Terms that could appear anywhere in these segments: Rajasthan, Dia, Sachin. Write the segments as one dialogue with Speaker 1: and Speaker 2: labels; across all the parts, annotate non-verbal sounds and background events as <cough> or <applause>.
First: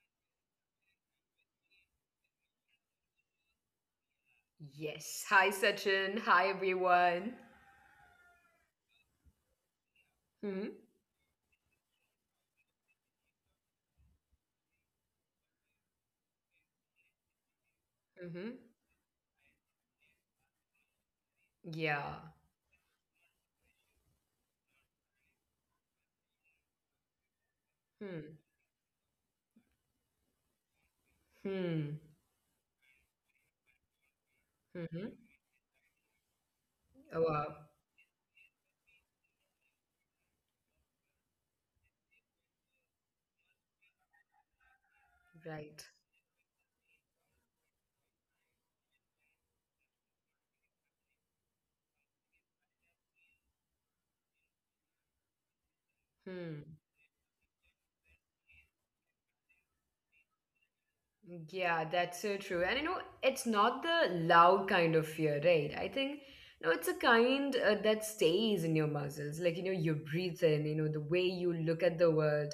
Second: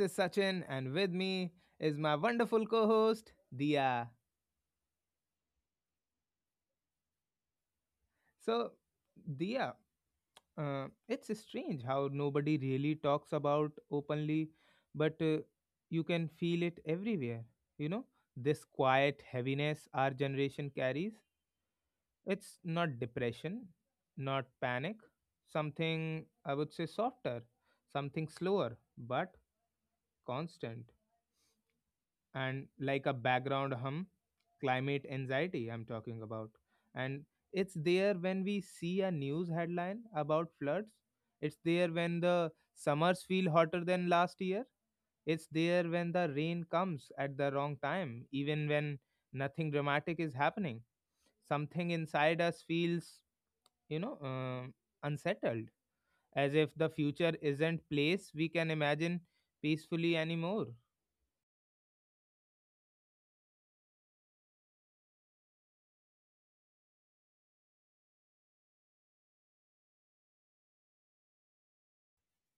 Speaker 1: is Sachin, and with me is my wonderful co host, Dia.
Speaker 2: Yes. Hi, Sachin. Hi, everyone.
Speaker 1: So, Dia,
Speaker 2: Hmm.
Speaker 1: it's strange how nobody really talks about openly, but you can feel it everywhere. You know,
Speaker 2: Hmm.
Speaker 1: this quiet heaviness our generation carries.
Speaker 2: Yeah.
Speaker 1: It's not depression, not panic, something I would say softer, something
Speaker 2: Hmm.
Speaker 1: slower, but constant.
Speaker 2: Hmm.
Speaker 1: And like a background hum, climate
Speaker 2: Hmm.
Speaker 1: anxiety I'm talking about. And
Speaker 2: Oh, wow.
Speaker 1: it's there when we see a news headline about floods, it's there when the summers feel hotter than last year, it's there
Speaker 2: Right.
Speaker 1: when the rain comes at the wrong time, even when nothing dramatic is happening. Something inside us feels, you know um unsettled, as
Speaker 2: Hmm.
Speaker 1: if the future isn't place we can imagine peacefully anymore.
Speaker 2: Yeah, that's so true. And you know, it's not the loud kind of fear, right? I think, no, it's a kind that stays in your muscles. Like, you know, you breathe in, you know, the way you look at the world.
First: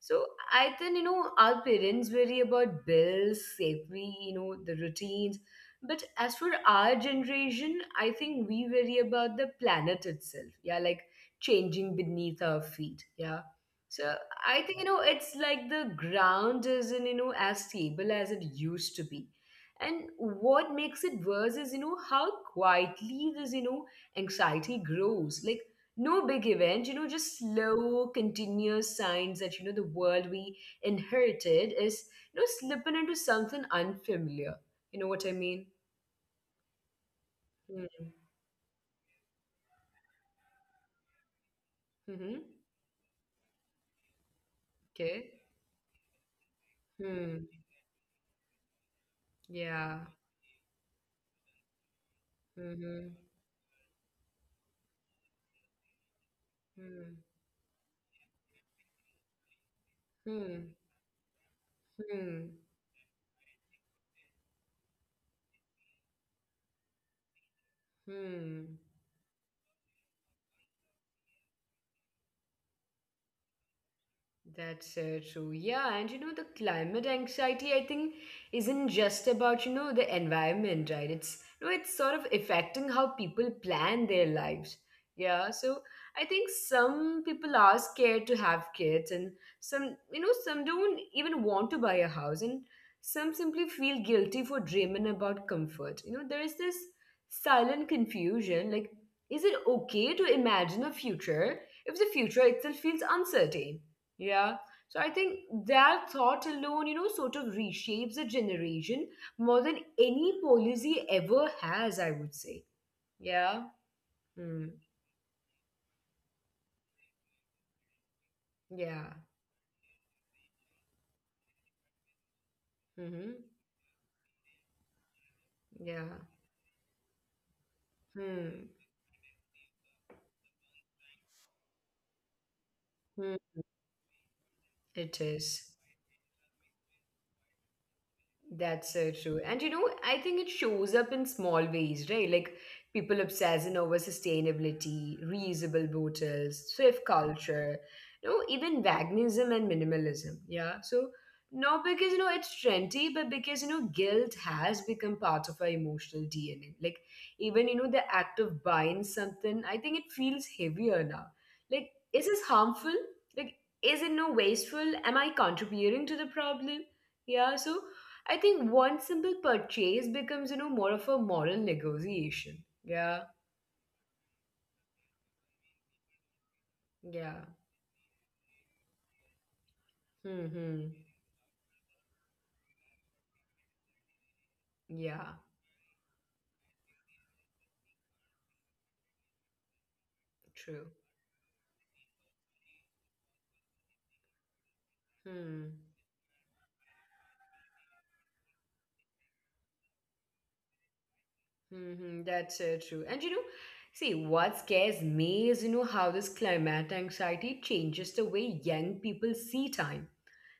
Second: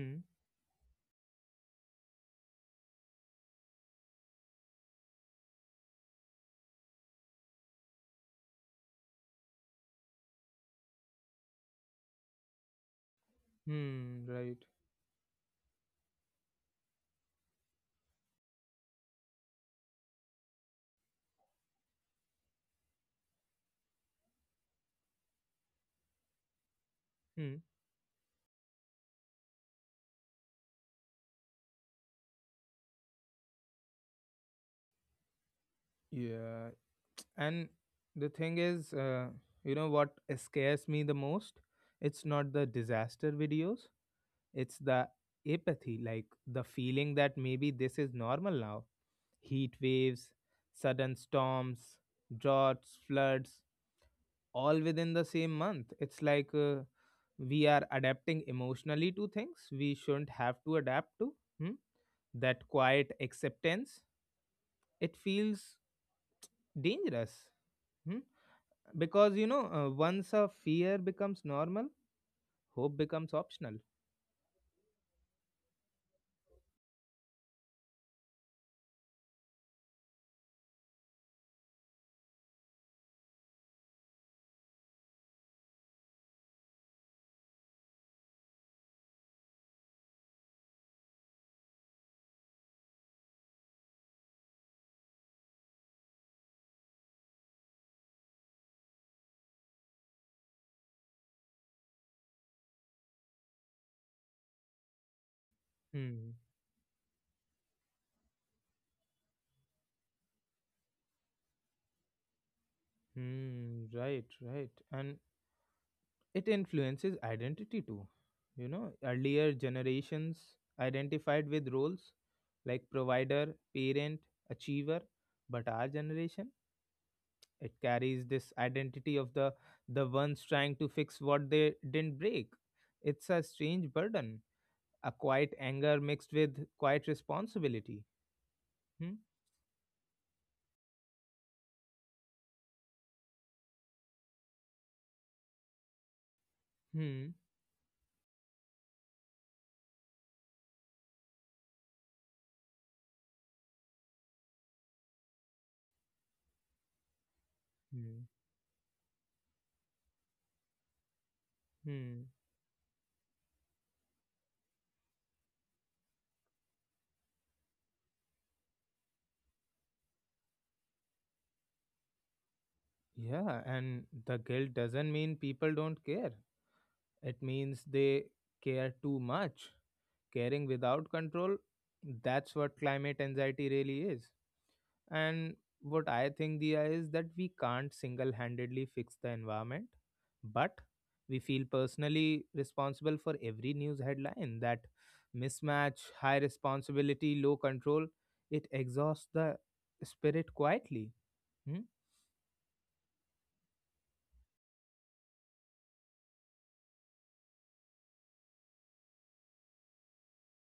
Speaker 2: So I think, you know, our parents worry about bills, safety, you know, the routines. But as for our generation, I think we worry about the planet itself. Yeah, like changing beneath our feet. Yeah. So
Speaker 1: Hmm.
Speaker 2: I
Speaker 1: Right.
Speaker 2: think, you know, it's like the ground isn't, you know, as stable as it used to be. And what makes it worse is, you know, how quietly this, you know, anxiety grows. Like, no big event, you know, just
Speaker 1: Hmm.
Speaker 2: slow, continuous signs that, you know, the world we inherited is, you know, slipping into something unfamiliar. You know what I mean?
Speaker 1: Yeah, and
Speaker 2: Hmm.
Speaker 1: the thing is, you know what scares me the most? It's
Speaker 2: Mm-hmm.
Speaker 1: not the disaster videos, it's the
Speaker 2: Okay.
Speaker 1: apathy, like the feeling that
Speaker 2: Hmm.
Speaker 1: maybe this is normal now. Heat
Speaker 2: Yeah.
Speaker 1: waves, sudden storms, droughts,
Speaker 2: Mm-hmm.
Speaker 1: floods, all within the same month. It's like we are adapting emotionally to things we shouldn't
Speaker 2: Hmm.
Speaker 1: have
Speaker 2: Hmm.
Speaker 1: to adapt to. Hmm?
Speaker 2: Hmm.
Speaker 1: That quiet acceptance, it feels dangerous. Hmm?
Speaker 2: Hmm.
Speaker 1: Because once a fear becomes normal, hope becomes optional.
Speaker 2: That's true. Yeah, and you know, the climate anxiety, I think, isn't just about, you know, the environment, right? It's sort of affecting how people plan their lives. Yeah, so I think some people are scared to have kids, and some don't even want to buy a house, and some simply feel guilty for dreaming about comfort. You know, there is this silent confusion, like, is it okay to imagine a future if the future itself feels uncertain? Yeah. So I think that
Speaker 1: Hmm.
Speaker 2: thought alone, you know, sort of reshapes a generation more than any policy ever has, I would say. Yeah.
Speaker 1: Hmm. Right.
Speaker 2: Hmm.
Speaker 1: Right. And it influences identity too. You know,
Speaker 2: Yeah.
Speaker 1: earlier generations identified with roles like
Speaker 2: Mm-hmm.
Speaker 1: provider, parent, achiever, but our
Speaker 2: Yeah.
Speaker 1: generation, it carries this
Speaker 2: Hmm.
Speaker 1: identity of the ones trying to fix what they didn't break. It's
Speaker 2: Hmm.
Speaker 1: a strange burden, a
Speaker 2: It
Speaker 1: quiet
Speaker 2: is.
Speaker 1: anger mixed with quiet responsibility.
Speaker 2: That's so
Speaker 1: Hmm?
Speaker 2: true. And you know, I think it shows up in small ways, right? Like people obsessing over sustainability, reusable bottles, thrift
Speaker 1: Hmm.
Speaker 2: culture, you know, even veganism and minimalism. Yeah. So not because you know it's trendy, but because you know guilt has become part of our emotional DNA. Like even you know the
Speaker 1: Hmm.
Speaker 2: act of buying something, I think it feels heavier now. Like, is
Speaker 1: Hmm.
Speaker 2: this harmful? Like, is it no wasteful? Am I contributing to the problem? Yeah. So I think one simple purchase becomes, you know, more of a moral negotiation. Yeah,
Speaker 1: Yeah, and the guilt doesn't mean people don't care. It
Speaker 2: yeah.
Speaker 1: means they care too much. Caring
Speaker 2: Hmm.
Speaker 1: without control, that's what climate anxiety really is.
Speaker 2: Yeah,
Speaker 1: And what I think, Diya, is that we can't single handedly fix the environment, but
Speaker 2: true.
Speaker 1: we feel personally responsible for every news headline. That
Speaker 2: Hmm.
Speaker 1: mismatch, high responsibility, low control, it exhausts the spirit quietly. Hmm?
Speaker 2: Hmm. That's true. And you know, see, what scares me is, you know, how this climate anxiety changes the way young people see time.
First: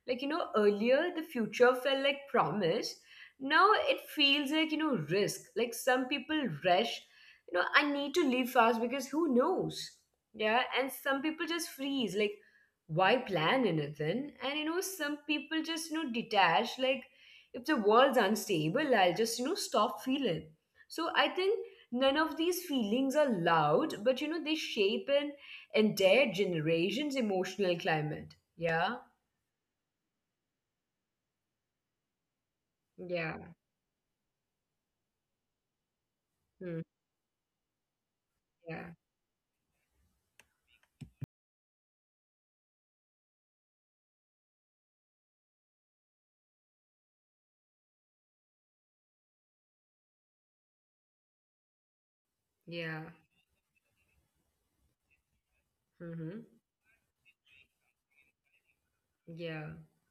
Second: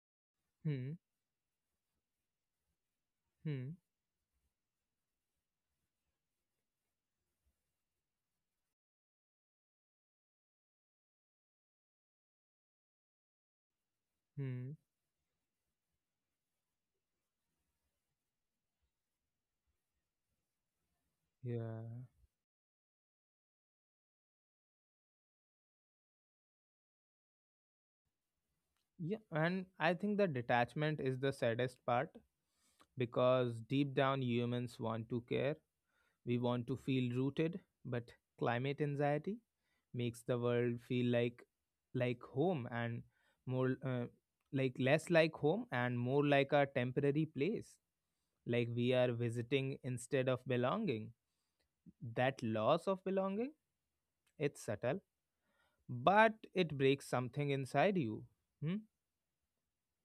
Speaker 2: Like, you know,
Speaker 1: Hmm?
Speaker 2: earlier the future felt like promise. Now
Speaker 1: Hmm?
Speaker 2: it feels like, you know, risk. Like some people rush, you know, I need to leave fast because who knows? Yeah. And some people just freeze. Like, why plan anything? And, you
Speaker 1: Hmm?
Speaker 2: know, some people just, you know, detach. Like, if the world's unstable, I'll just, you know, stop feeling. So I think
Speaker 1: Yeah.
Speaker 2: none of these feelings are loud, but, you know, they shape an entire generation's emotional climate. Yeah.
Speaker 1: Yeah. And I think the detachment is the saddest part
Speaker 2: Yeah.
Speaker 1: because deep down humans want to care, we want to
Speaker 2: Mm,
Speaker 1: feel rooted, but climate
Speaker 2: yeah,
Speaker 1: anxiety makes the world feel like home and more like less like home and more like a temporary place, like we are visiting instead of belonging. That loss
Speaker 2: yeah,
Speaker 1: of belonging, it's subtle but
Speaker 2: hmm,
Speaker 1: it breaks something inside you. Hmm?
Speaker 2: yeah.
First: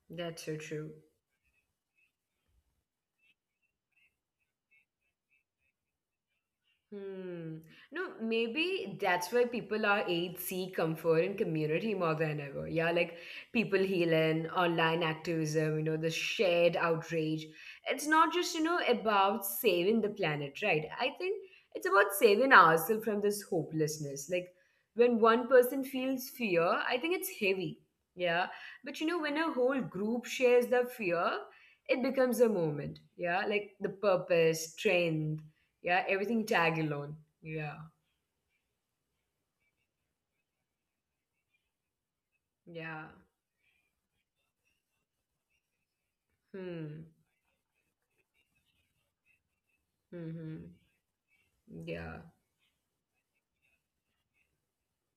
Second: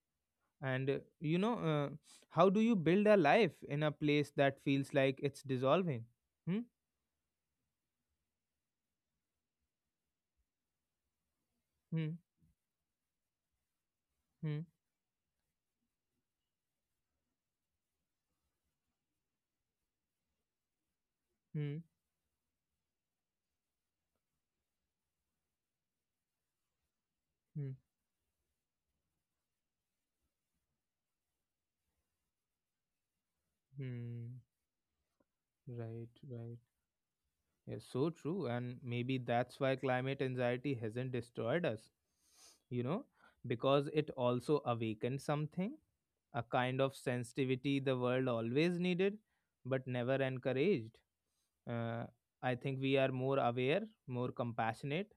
Speaker 2: That's so true.
Speaker 1: And how do you build a life in a place that feels like it's dissolving? Hmm?
Speaker 2: Hmm. No, maybe that's why people our age seek comfort in community more
Speaker 1: Hmm.
Speaker 2: than ever. Yeah, like people healing,
Speaker 1: Hmm.
Speaker 2: online activism, you know, the shared outrage. It's not just, you know, about saving the planet, right? I think
Speaker 1: Hmm.
Speaker 2: it's about saving ourselves from this hopelessness. Like when one person feels fear, I think it's
Speaker 1: Hmm.
Speaker 2: heavy. Yeah. But you know, when a whole group shares the fear, it becomes a moment. Yeah. Like the
Speaker 1: Hmm.
Speaker 2: purpose, strength, yeah,
Speaker 1: Right.
Speaker 2: everything
Speaker 1: Right.
Speaker 2: tag alone. Yeah,
Speaker 1: Yeah, so true. And maybe that's why climate anxiety hasn't destroyed us, you know,
Speaker 2: yeah.
Speaker 1: because it also awakened something, a kind of
Speaker 2: Hmm.
Speaker 1: sensitivity the world always needed, but never
Speaker 2: Mm-hmm.
Speaker 1: encouraged. Uh,
Speaker 2: Yeah,
Speaker 1: I think we are more aware, more compassionate,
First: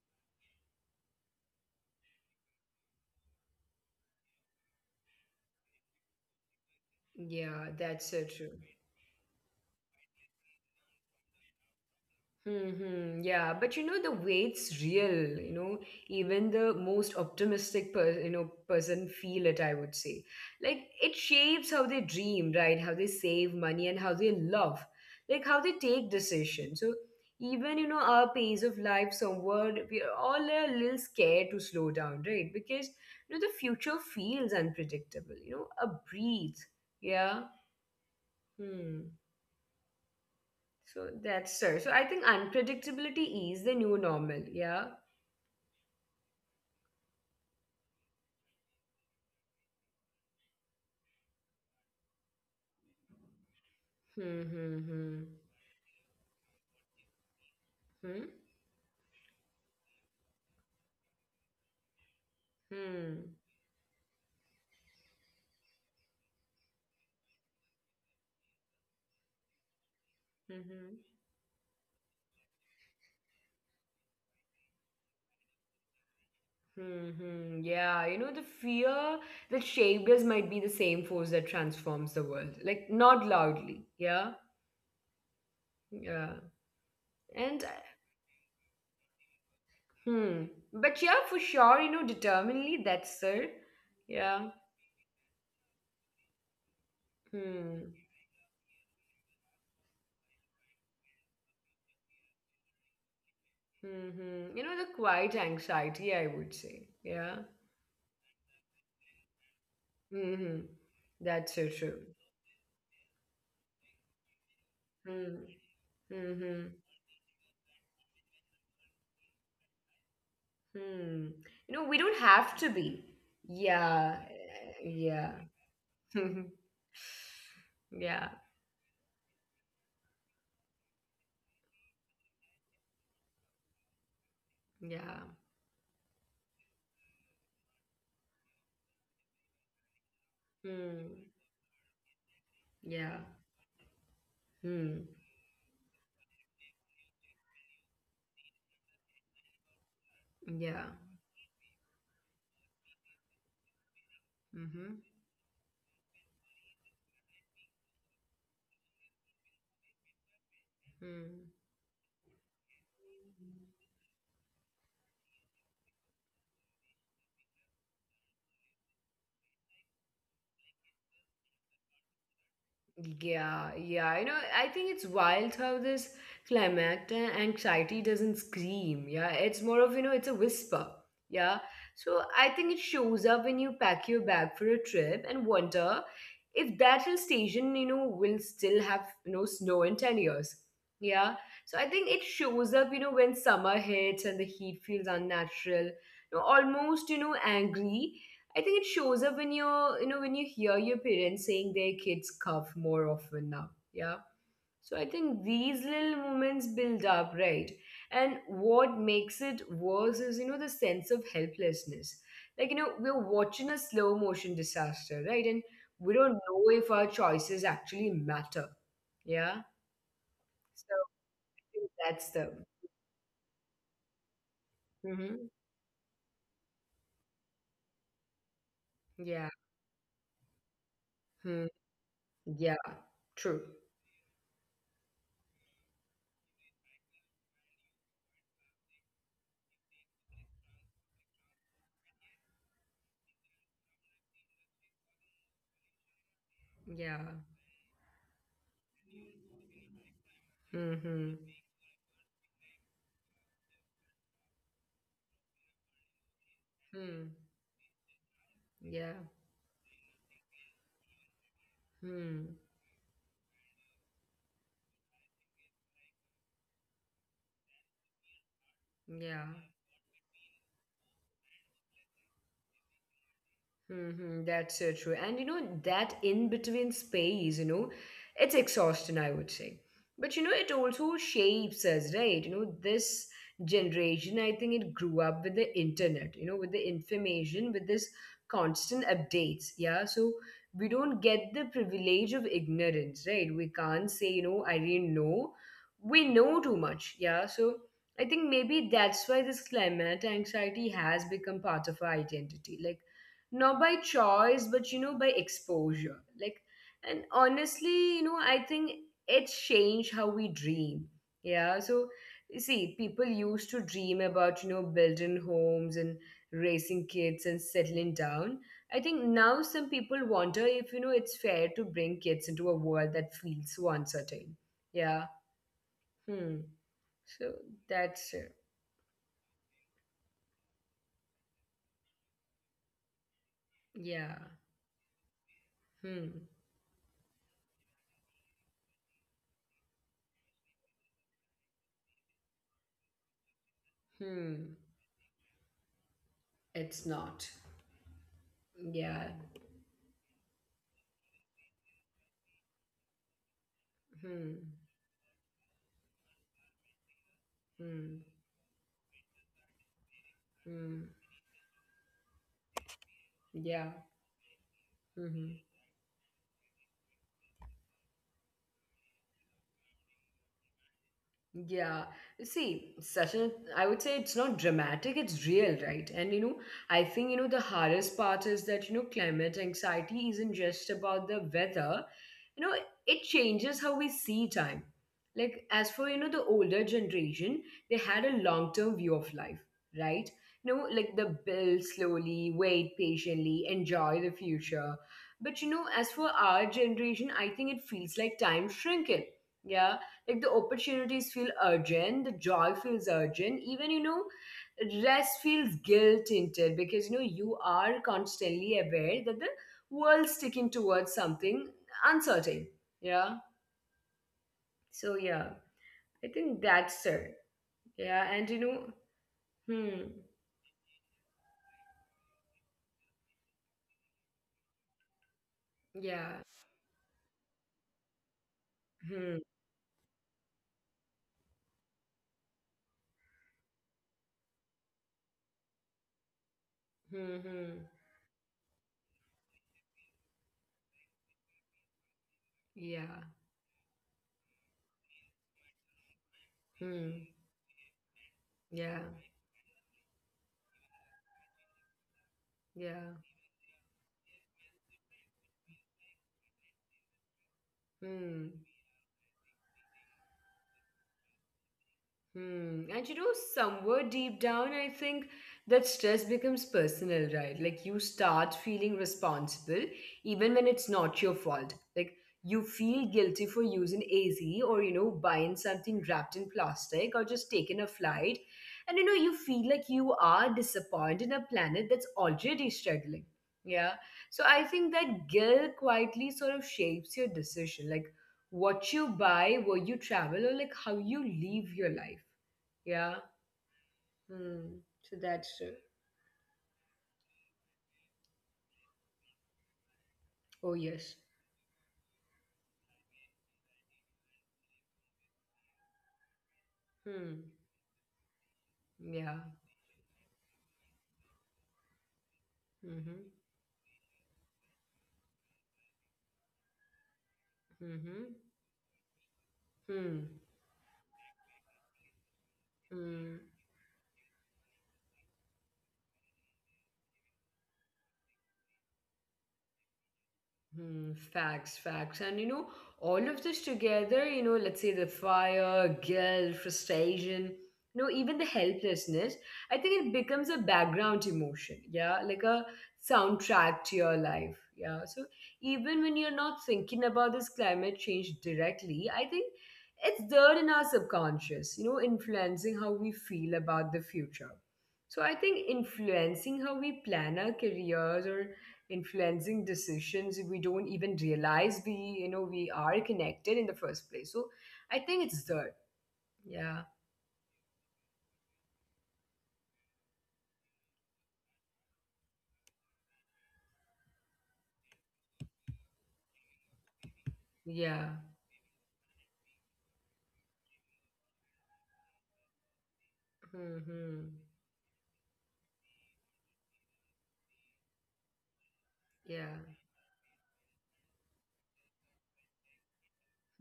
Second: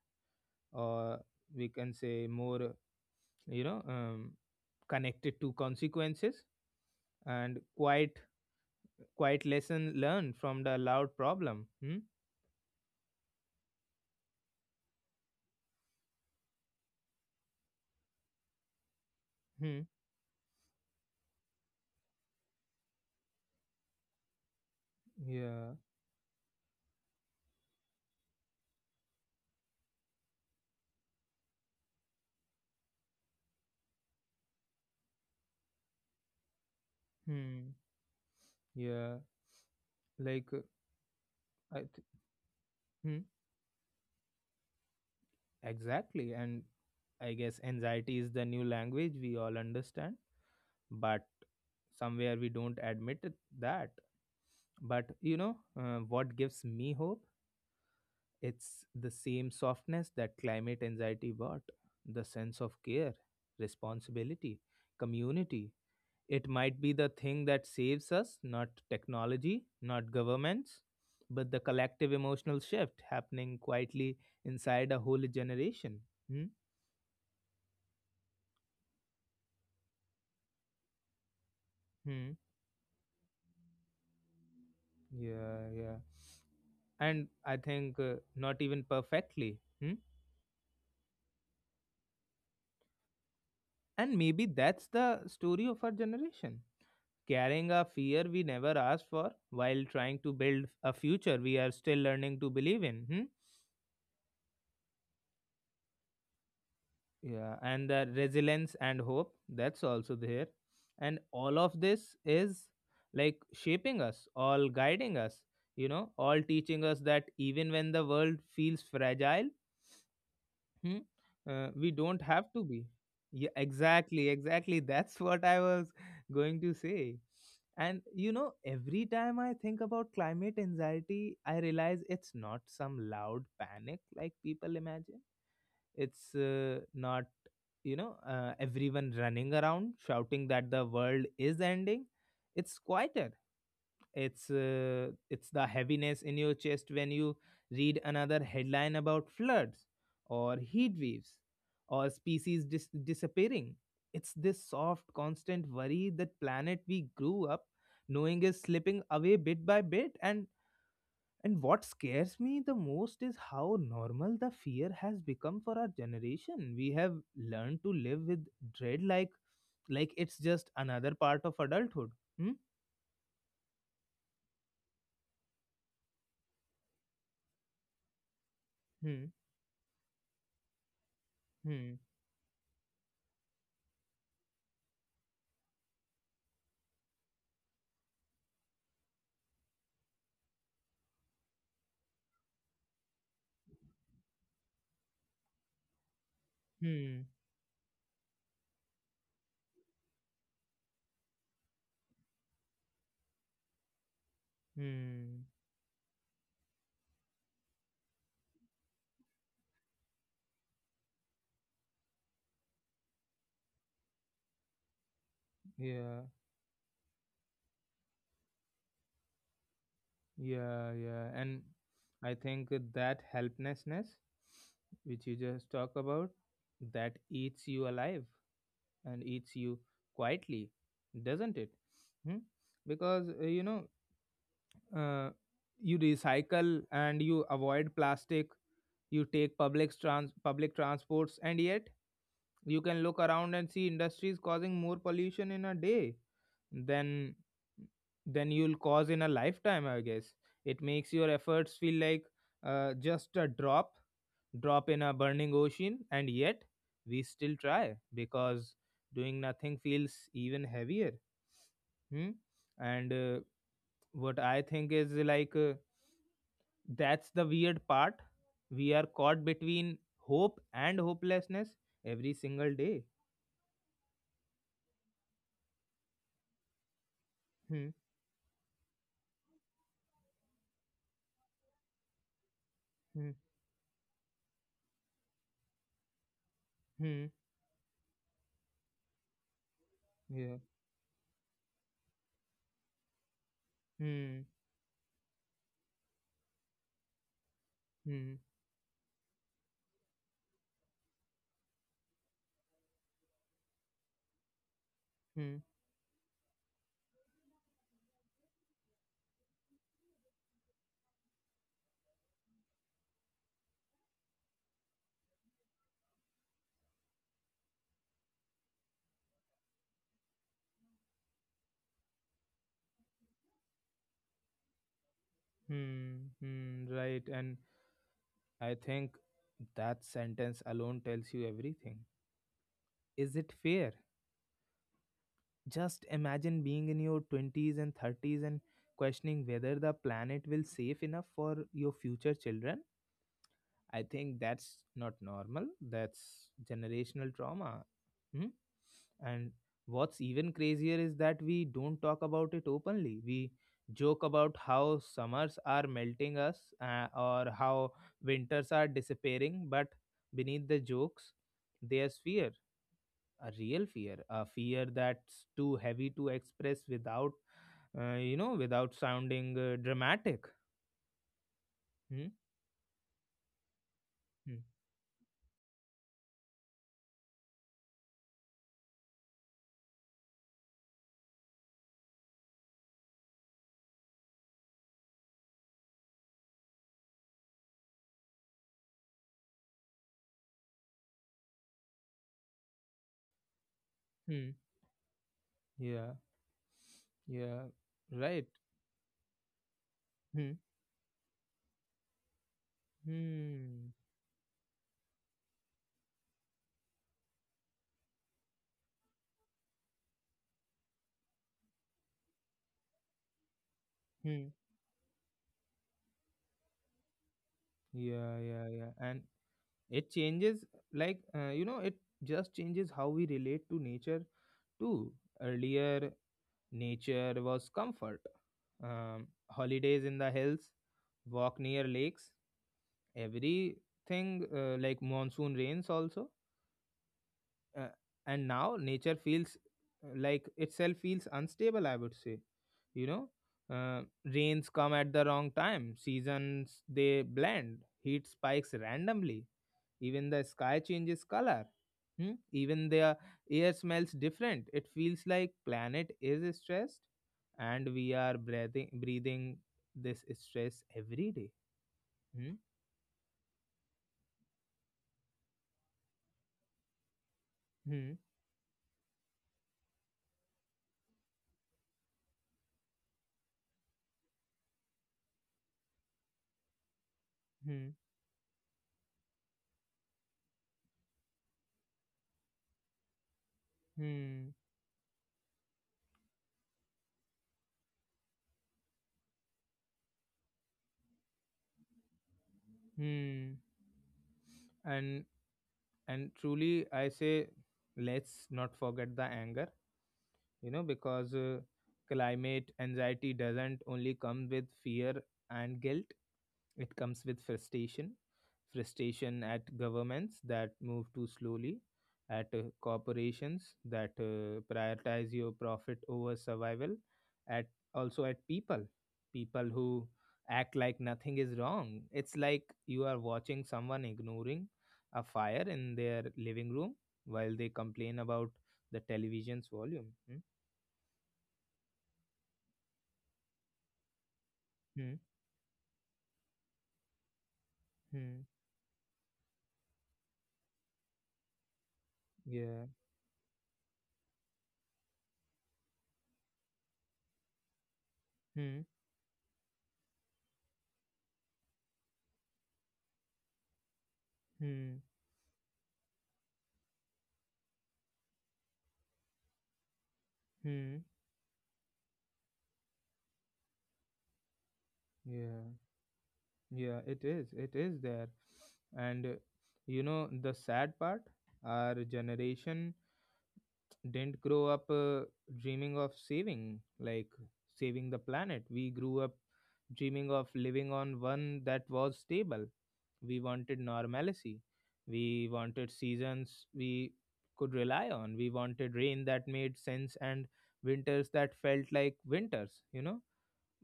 Speaker 1: or we can say more, you know, um, connected to consequences, and
Speaker 2: yeah. That's
Speaker 1: quite
Speaker 2: so true.
Speaker 1: lesson learned from the loud problem. Hmm?
Speaker 2: Hmm. Yeah, but you know the weight's real. You know, even the most optimistic person feel it. I
Speaker 1: Hmm.
Speaker 2: would say, like it shapes how they dream, right? How they save money and how they love, like how
Speaker 1: Yeah.
Speaker 2: they take decisions. So even you know our pace of life, somewhat we are all a little scared to slow down, right? Because you know the future feels unpredictable. You know, a breathe. Yeah.
Speaker 1: Hmm.
Speaker 2: Hmm.
Speaker 1: Yeah, like
Speaker 2: So that's sir.
Speaker 1: I
Speaker 2: So I
Speaker 1: th-
Speaker 2: think
Speaker 1: hmm,
Speaker 2: unpredictability is the new normal. Yeah.
Speaker 1: exactly, and I guess anxiety is the new language we all understand, but somewhere we don't admit it, that.
Speaker 2: Hmm.
Speaker 1: But
Speaker 2: Hmm.
Speaker 1: you know, what gives me hope?
Speaker 2: Hmm.
Speaker 1: It's the same softness that climate anxiety brought, the sense of care,
Speaker 2: Hmm. Hmm.
Speaker 1: responsibility, community. It might be the thing that saves us, not technology, not governments,
Speaker 2: Hmm.
Speaker 1: but the collective emotional shift happening quietly inside a whole generation. Hmm?
Speaker 2: Hmm. Hmm. Yeah. You know, the fear that shaped us might be the same force that transforms the
Speaker 1: Hmm.
Speaker 2: world. Like not loudly. Yeah.
Speaker 1: Yeah, yeah.
Speaker 2: Yeah.
Speaker 1: And I
Speaker 2: And
Speaker 1: think not even perfectly. Hmm?
Speaker 2: hmm. But yeah, for sure. You know, determinedly. That's sir.
Speaker 1: And maybe
Speaker 2: Yeah.
Speaker 1: that's the story of our generation. Carrying a
Speaker 2: Hmm.
Speaker 1: fear we never asked for while trying to build a future we are still learning to believe in. Hmm?
Speaker 2: Hmm. Hmm. You know, the quiet anxiety. I would say. Yeah.
Speaker 1: Yeah, and the resilience and hope that's also
Speaker 2: Hmm.
Speaker 1: there.
Speaker 2: Hmm.
Speaker 1: And
Speaker 2: That's
Speaker 1: all
Speaker 2: so
Speaker 1: of
Speaker 2: true.
Speaker 1: this is like shaping us, all guiding us,
Speaker 2: Hmm.
Speaker 1: you know, all
Speaker 2: Mm-hmm.
Speaker 1: teaching us that even when the world feels fragile, hmm,
Speaker 2: Hmm. You know,
Speaker 1: we
Speaker 2: we don't
Speaker 1: don't have
Speaker 2: have
Speaker 1: to
Speaker 2: to
Speaker 1: be.
Speaker 2: be.
Speaker 1: Yeah,
Speaker 2: Yeah.
Speaker 1: exactly, exactly. <laughs> That's
Speaker 2: Yeah.
Speaker 1: what I was
Speaker 2: <laughs>
Speaker 1: going to say. And
Speaker 2: Yeah.
Speaker 1: you know, every time I think about climate anxiety, I realize it's not some loud panic like people imagine.
Speaker 2: Yeah.
Speaker 1: It's not, everyone running around shouting that the world
Speaker 2: Hmm.
Speaker 1: is ending. It's
Speaker 2: Yeah.
Speaker 1: quieter. It's
Speaker 2: Hmm.
Speaker 1: the heaviness in your chest when you read another headline about floods or
Speaker 2: Yeah.
Speaker 1: heat waves or species disappearing. It's this
Speaker 2: Mm-hmm.
Speaker 1: soft, constant worry that planet we grew up knowing is slipping away bit by bit. And
Speaker 2: Hmm.
Speaker 1: what scares me the most is how normal the fear has become for our generation. We have learned to live with dread, like it's just another part of adulthood. Hmm?
Speaker 2: Yeah, yeah. You know, I think it's wild how this climactic anxiety doesn't scream.
Speaker 1: Hmm.
Speaker 2: Yeah, it's more of, you know, it's a whisper. Yeah.
Speaker 1: Hmm.
Speaker 2: So I think it shows up when you pack your bag for a trip and wonder if that hill station, you know, will still have, you know, snow in 10 years. Yeah. So I think it shows up, you know, when summer hits and the heat feels unnatural, you know, almost, you
Speaker 1: Hmm.
Speaker 2: know, angry. I think it shows up when you hear your parents saying their kids cough more often now. Yeah. So I
Speaker 1: Hmm.
Speaker 2: think these little moments build up, right? And what makes it worse is, you know, the sense of helplessness. Like, you know, we're watching a slow motion disaster, right? And
Speaker 1: Yeah.
Speaker 2: we don't know if our choices actually matter. Yeah.
Speaker 1: Yeah.
Speaker 2: So
Speaker 1: Yeah.
Speaker 2: I
Speaker 1: And
Speaker 2: think
Speaker 1: I
Speaker 2: that's
Speaker 1: think
Speaker 2: the.
Speaker 1: that helplessness, which you just
Speaker 2: Hmm.
Speaker 1: talk about, that eats you alive and eats
Speaker 2: Yeah.
Speaker 1: you quietly, doesn't it?
Speaker 2: Hmm.
Speaker 1: Hmm?
Speaker 2: Yeah.
Speaker 1: Because
Speaker 2: True.
Speaker 1: uh, you recycle and you avoid plastic, you take public transports, and yet you can look around and see industries causing more pollution in a day than
Speaker 2: Yeah.
Speaker 1: you'll cause in a lifetime, I guess. It makes your
Speaker 2: Mm-hmm.
Speaker 1: efforts feel like just a drop in a burning ocean, and yet we still
Speaker 2: Hmm.
Speaker 1: try because
Speaker 2: Yeah.
Speaker 1: doing nothing feels even heavier. Hmm?
Speaker 2: Hmm.
Speaker 1: And what I think is like, that's the weird part. We are caught
Speaker 2: Yeah.
Speaker 1: between hope and hopelessness every single day.
Speaker 2: Mm-hmm, that's so true. And you know, that in between space, you
Speaker 1: Hmm.
Speaker 2: know, it's exhausting, I would say. But you know, it also shapes us, right? You know, this
Speaker 1: Hmm.
Speaker 2: generation, I think it grew up with the internet, you know, with the
Speaker 1: Hmm.
Speaker 2: information, with this constant updates. Yeah. So
Speaker 1: Yeah.
Speaker 2: we don't get the privilege of ignorance, right? We can't say, you
Speaker 1: Hmm.
Speaker 2: know, I didn't know. We know too much. Yeah. So I
Speaker 1: Hmm.
Speaker 2: think maybe that's why this climate anxiety has become part of our identity. Like, not by choice but you know by
Speaker 1: Hmm.
Speaker 2: exposure. Like, and honestly, you know, I think it's changed how we dream. Yeah. So you see, people used to dream about, you know, building homes and raising kids and settling down. I think now some people wonder if, you know, it's fair to bring kids into a world that feels so uncertain. Yeah.
Speaker 1: Hmm. Hmm.
Speaker 2: Hmm.
Speaker 1: Right. And
Speaker 2: So that's
Speaker 1: I
Speaker 2: it.
Speaker 1: think that sentence alone tells you everything. Is it fair?
Speaker 2: Yeah.
Speaker 1: Just imagine
Speaker 2: Hmm.
Speaker 1: being in your 20s and 30s and questioning whether the planet will safe enough for your future children. I think that's
Speaker 2: Hmm.
Speaker 1: not normal. That's generational
Speaker 2: It's not.
Speaker 1: trauma. Hmm? And
Speaker 2: Yeah.
Speaker 1: what's even crazier is that we don't talk about it openly. We joke about
Speaker 2: Hmm.
Speaker 1: how summers are melting us, or how
Speaker 2: Hmm.
Speaker 1: winters are disappearing, but beneath the jokes,
Speaker 2: Mm,
Speaker 1: there's fear, a real fear,
Speaker 2: yeah.
Speaker 1: a fear that's too
Speaker 2: Hmm.
Speaker 1: heavy to express without without sounding dramatic. Hmm?
Speaker 2: Yeah, see, Sachin, I would say it's
Speaker 1: Hmm.
Speaker 2: not dramatic, it's real, right? And you know, I think you know the hardest part is that you know climate anxiety isn't just about the weather. You know, it changes how we see time. Like as for you know the older generation, they had a long-term view of life, right? You know, like the build slowly, wait patiently, enjoy the
Speaker 1: Hmm.
Speaker 2: future.
Speaker 1: Yeah,
Speaker 2: But you know,
Speaker 1: yeah,
Speaker 2: as for
Speaker 1: right.
Speaker 2: our generation, I think it
Speaker 1: Hmm.
Speaker 2: feels like time shrinking. Yeah, like the opportunities
Speaker 1: Hmm.
Speaker 2: feel urgent, the joy feels urgent, even you know, rest feels guilt tinted because you know you are constantly aware that the world's sticking towards something
Speaker 1: Hmm.
Speaker 2: uncertain. Yeah. So yeah, I
Speaker 1: Yeah,
Speaker 2: think
Speaker 1: yeah, yeah.
Speaker 2: that's it.
Speaker 1: And it
Speaker 2: Yeah, and you
Speaker 1: changes,
Speaker 2: know, hmm,
Speaker 1: it just changes how we relate to nature too. Earlier, nature was
Speaker 2: yeah,
Speaker 1: comfort, holidays in the hills,
Speaker 2: hmm,
Speaker 1: walk near lakes, everything, like monsoon rains also, uh, and
Speaker 2: hmm,
Speaker 1: now nature feels, like itself feels unstable, I would say. You know,
Speaker 2: yeah,
Speaker 1: rains come at the wrong time, seasons they blend,
Speaker 2: hmm,
Speaker 1: heat spikes randomly,
Speaker 2: yeah,
Speaker 1: even the sky changes color. Hmm? Even the
Speaker 2: yeah,
Speaker 1: air smells different. It feels like planet is stressed and we are
Speaker 2: hmm.
Speaker 1: breathing this stress every day. Hmm?
Speaker 2: Hmm. And you know, somewhere deep down, I think that stress becomes personal, right? Like you
Speaker 1: Hmm?
Speaker 2: start feeling responsible even when it's not your fault. Like you feel guilty for using a z or, you know, buying something wrapped in plastic or just taking
Speaker 1: Hmm?
Speaker 2: a flight. And, you know, you feel like you are disappointed in a planet that's already struggling. Yeah. So
Speaker 1: Hmm?
Speaker 2: I think that guilt quietly sort of shapes your decision. Like, what you buy, where you travel, or like how you live your life. Yeah.
Speaker 1: Hmm?
Speaker 2: Hmm.
Speaker 1: and
Speaker 2: So that's
Speaker 1: and truly I say, let's not forget the anger. You know,
Speaker 2: oh, yes.
Speaker 1: because climate anxiety doesn't only come with fear and guilt, it comes with
Speaker 2: Hmm.
Speaker 1: frustration
Speaker 2: Yeah.
Speaker 1: at governments that move too slowly, at
Speaker 2: Mm-hmm.
Speaker 1: corporations that prioritize your profit over survival, at also at
Speaker 2: Mm-hmm.
Speaker 1: people who
Speaker 2: Hmm.
Speaker 1: act like nothing is wrong. It's like you are
Speaker 2: Hmm.
Speaker 1: watching someone ignoring a fire in their living room while they complain about the television's volume. Hmm?
Speaker 2: Hmm, facts, facts. And you know, all of this together, you know, let's say
Speaker 1: Hmm.
Speaker 2: the fire, guilt, frustration, you know,
Speaker 1: Hmm.
Speaker 2: even the helplessness, I think it becomes a background emotion. Yeah. Like
Speaker 1: Yeah.
Speaker 2: a soundtrack to your life. Yeah. So even when you're not thinking about this climate
Speaker 1: Hmm.
Speaker 2: change directly, I think it's there in our subconscious, you know, influencing how we feel about the future.
Speaker 1: Hmm.
Speaker 2: So I think influencing how we plan our careers or influencing decisions we
Speaker 1: Hmm.
Speaker 2: don't even realize we you know we are connected in the first place. So I think
Speaker 1: Yeah.
Speaker 2: it's that.
Speaker 1: Yeah.
Speaker 2: Yeah.
Speaker 1: It is. It is there. And you know, the sad part, our generation didn't grow up dreaming of saving the
Speaker 2: Yeah.
Speaker 1: planet. We grew up dreaming of living on one that was stable. We wanted
Speaker 2: Hmm.
Speaker 1: normalcy. We wanted seasons we could rely on. We wanted rain that
Speaker 2: Yeah.
Speaker 1: made sense, and winters that felt like winters, you know.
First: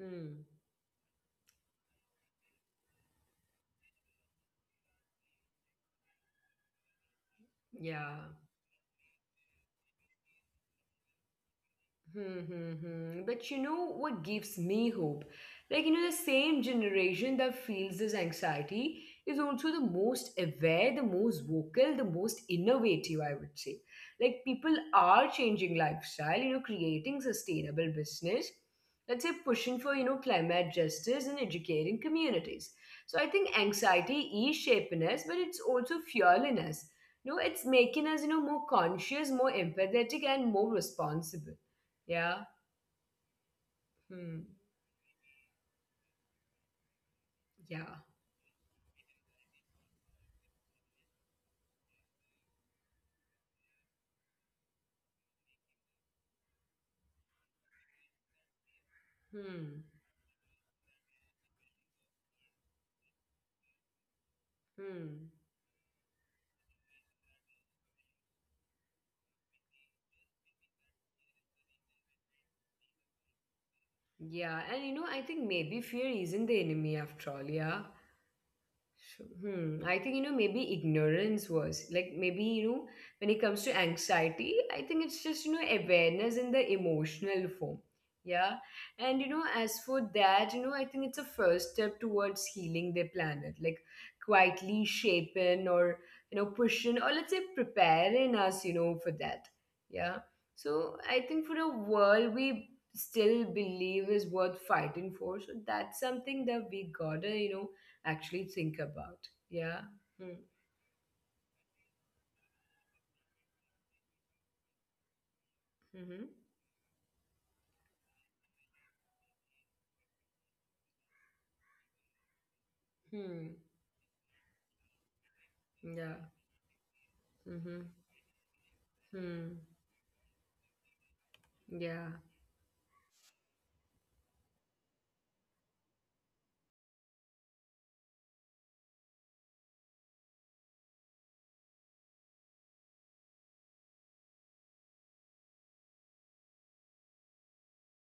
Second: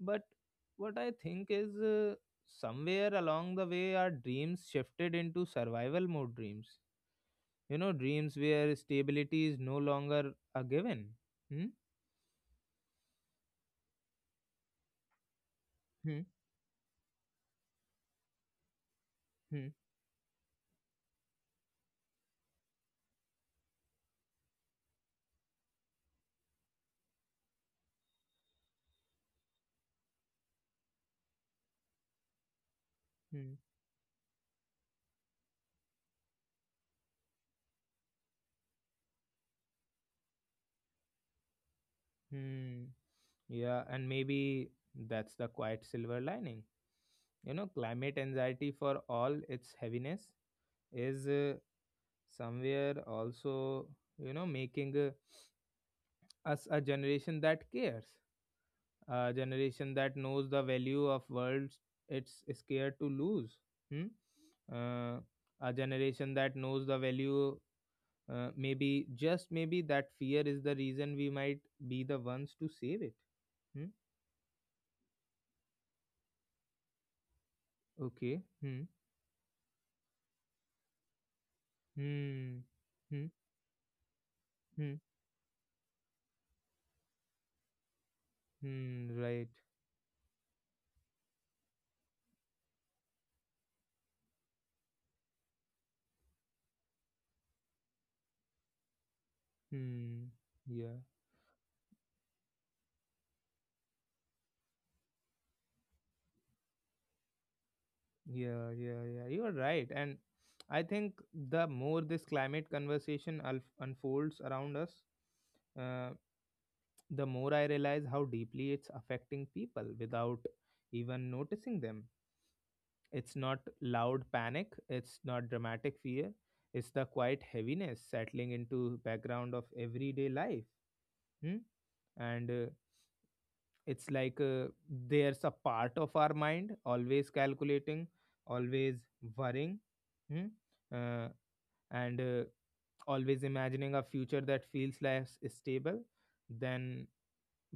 Speaker 1: But what I think is, somewhere along the way, our dreams shifted into survival mode dreams, you know,
Speaker 2: Yeah.
Speaker 1: dreams where stability is no longer a given. Hmm?
Speaker 2: Hmm, hmm, hmm. But you know what gives me hope? Like, you know, the
Speaker 1: Hmm.
Speaker 2: same generation that feels this anxiety is also
Speaker 1: Hmm.
Speaker 2: the most aware, the most vocal, the most innovative, I would say. Like, people are changing lifestyle, you know, creating sustainable business, let's say pushing for, you know, climate justice and educating communities. So I think
Speaker 1: Hmm.
Speaker 2: anxiety is shaping us, but it's also fueling us. You know, it's making us, you know, more conscious, more empathetic, and more responsible. Yeah.
Speaker 1: Hmm. Yeah, and
Speaker 2: Hmm.
Speaker 1: maybe that's the quiet silver lining. You know,
Speaker 2: Yeah.
Speaker 1: climate anxiety, for all its heaviness, is somewhere also, you know, making us a generation that cares, a
Speaker 2: Hmm.
Speaker 1: generation that knows the value of worlds it's scared to lose. Hmm?
Speaker 2: Hmm.
Speaker 1: uh, a generation that knows the value. Maybe, just maybe, that fear is the reason we might be the ones to save it. Hmm?
Speaker 2: Yeah. And I think maybe fear isn't the enemy after all. Yeah.
Speaker 1: Okay. Hmm.
Speaker 2: Sure. Hmm. I think maybe ignorance was like maybe
Speaker 1: Hmm.
Speaker 2: when it
Speaker 1: Hmm.
Speaker 2: comes to anxiety, I think it's
Speaker 1: Hmm.
Speaker 2: just awareness in the emotional form. Yeah. And
Speaker 1: Hmm. Right.
Speaker 2: as for that I think it's a first step towards healing the planet, like quietly shaping or, pushing or let's say preparing us for that. Yeah.
Speaker 1: Hmm.
Speaker 2: So I
Speaker 1: Yeah.
Speaker 2: think for a world we still believe is worth fighting for. So that's something that we gotta actually think
Speaker 1: Yeah.
Speaker 2: about.
Speaker 1: Yeah. Yeah. You
Speaker 2: Yeah.
Speaker 1: are right.
Speaker 2: Hmm.
Speaker 1: And I think the more this climate conversation unfolds around us,
Speaker 2: Hmm.
Speaker 1: uh, the more I realize how deeply it's affecting people without even noticing them.
Speaker 2: Hmm.
Speaker 1: It's not loud panic, it's not
Speaker 2: Yeah.
Speaker 1: dramatic fear, it's the quiet
Speaker 2: Hmm.
Speaker 1: heaviness settling into
Speaker 2: Hmm.
Speaker 1: background of everyday life. Hmm?
Speaker 2: Yeah.
Speaker 1: And it's like, there's a part of our mind always calculating, always worrying. Hmm? uh, and always imagining a future that feels less stable than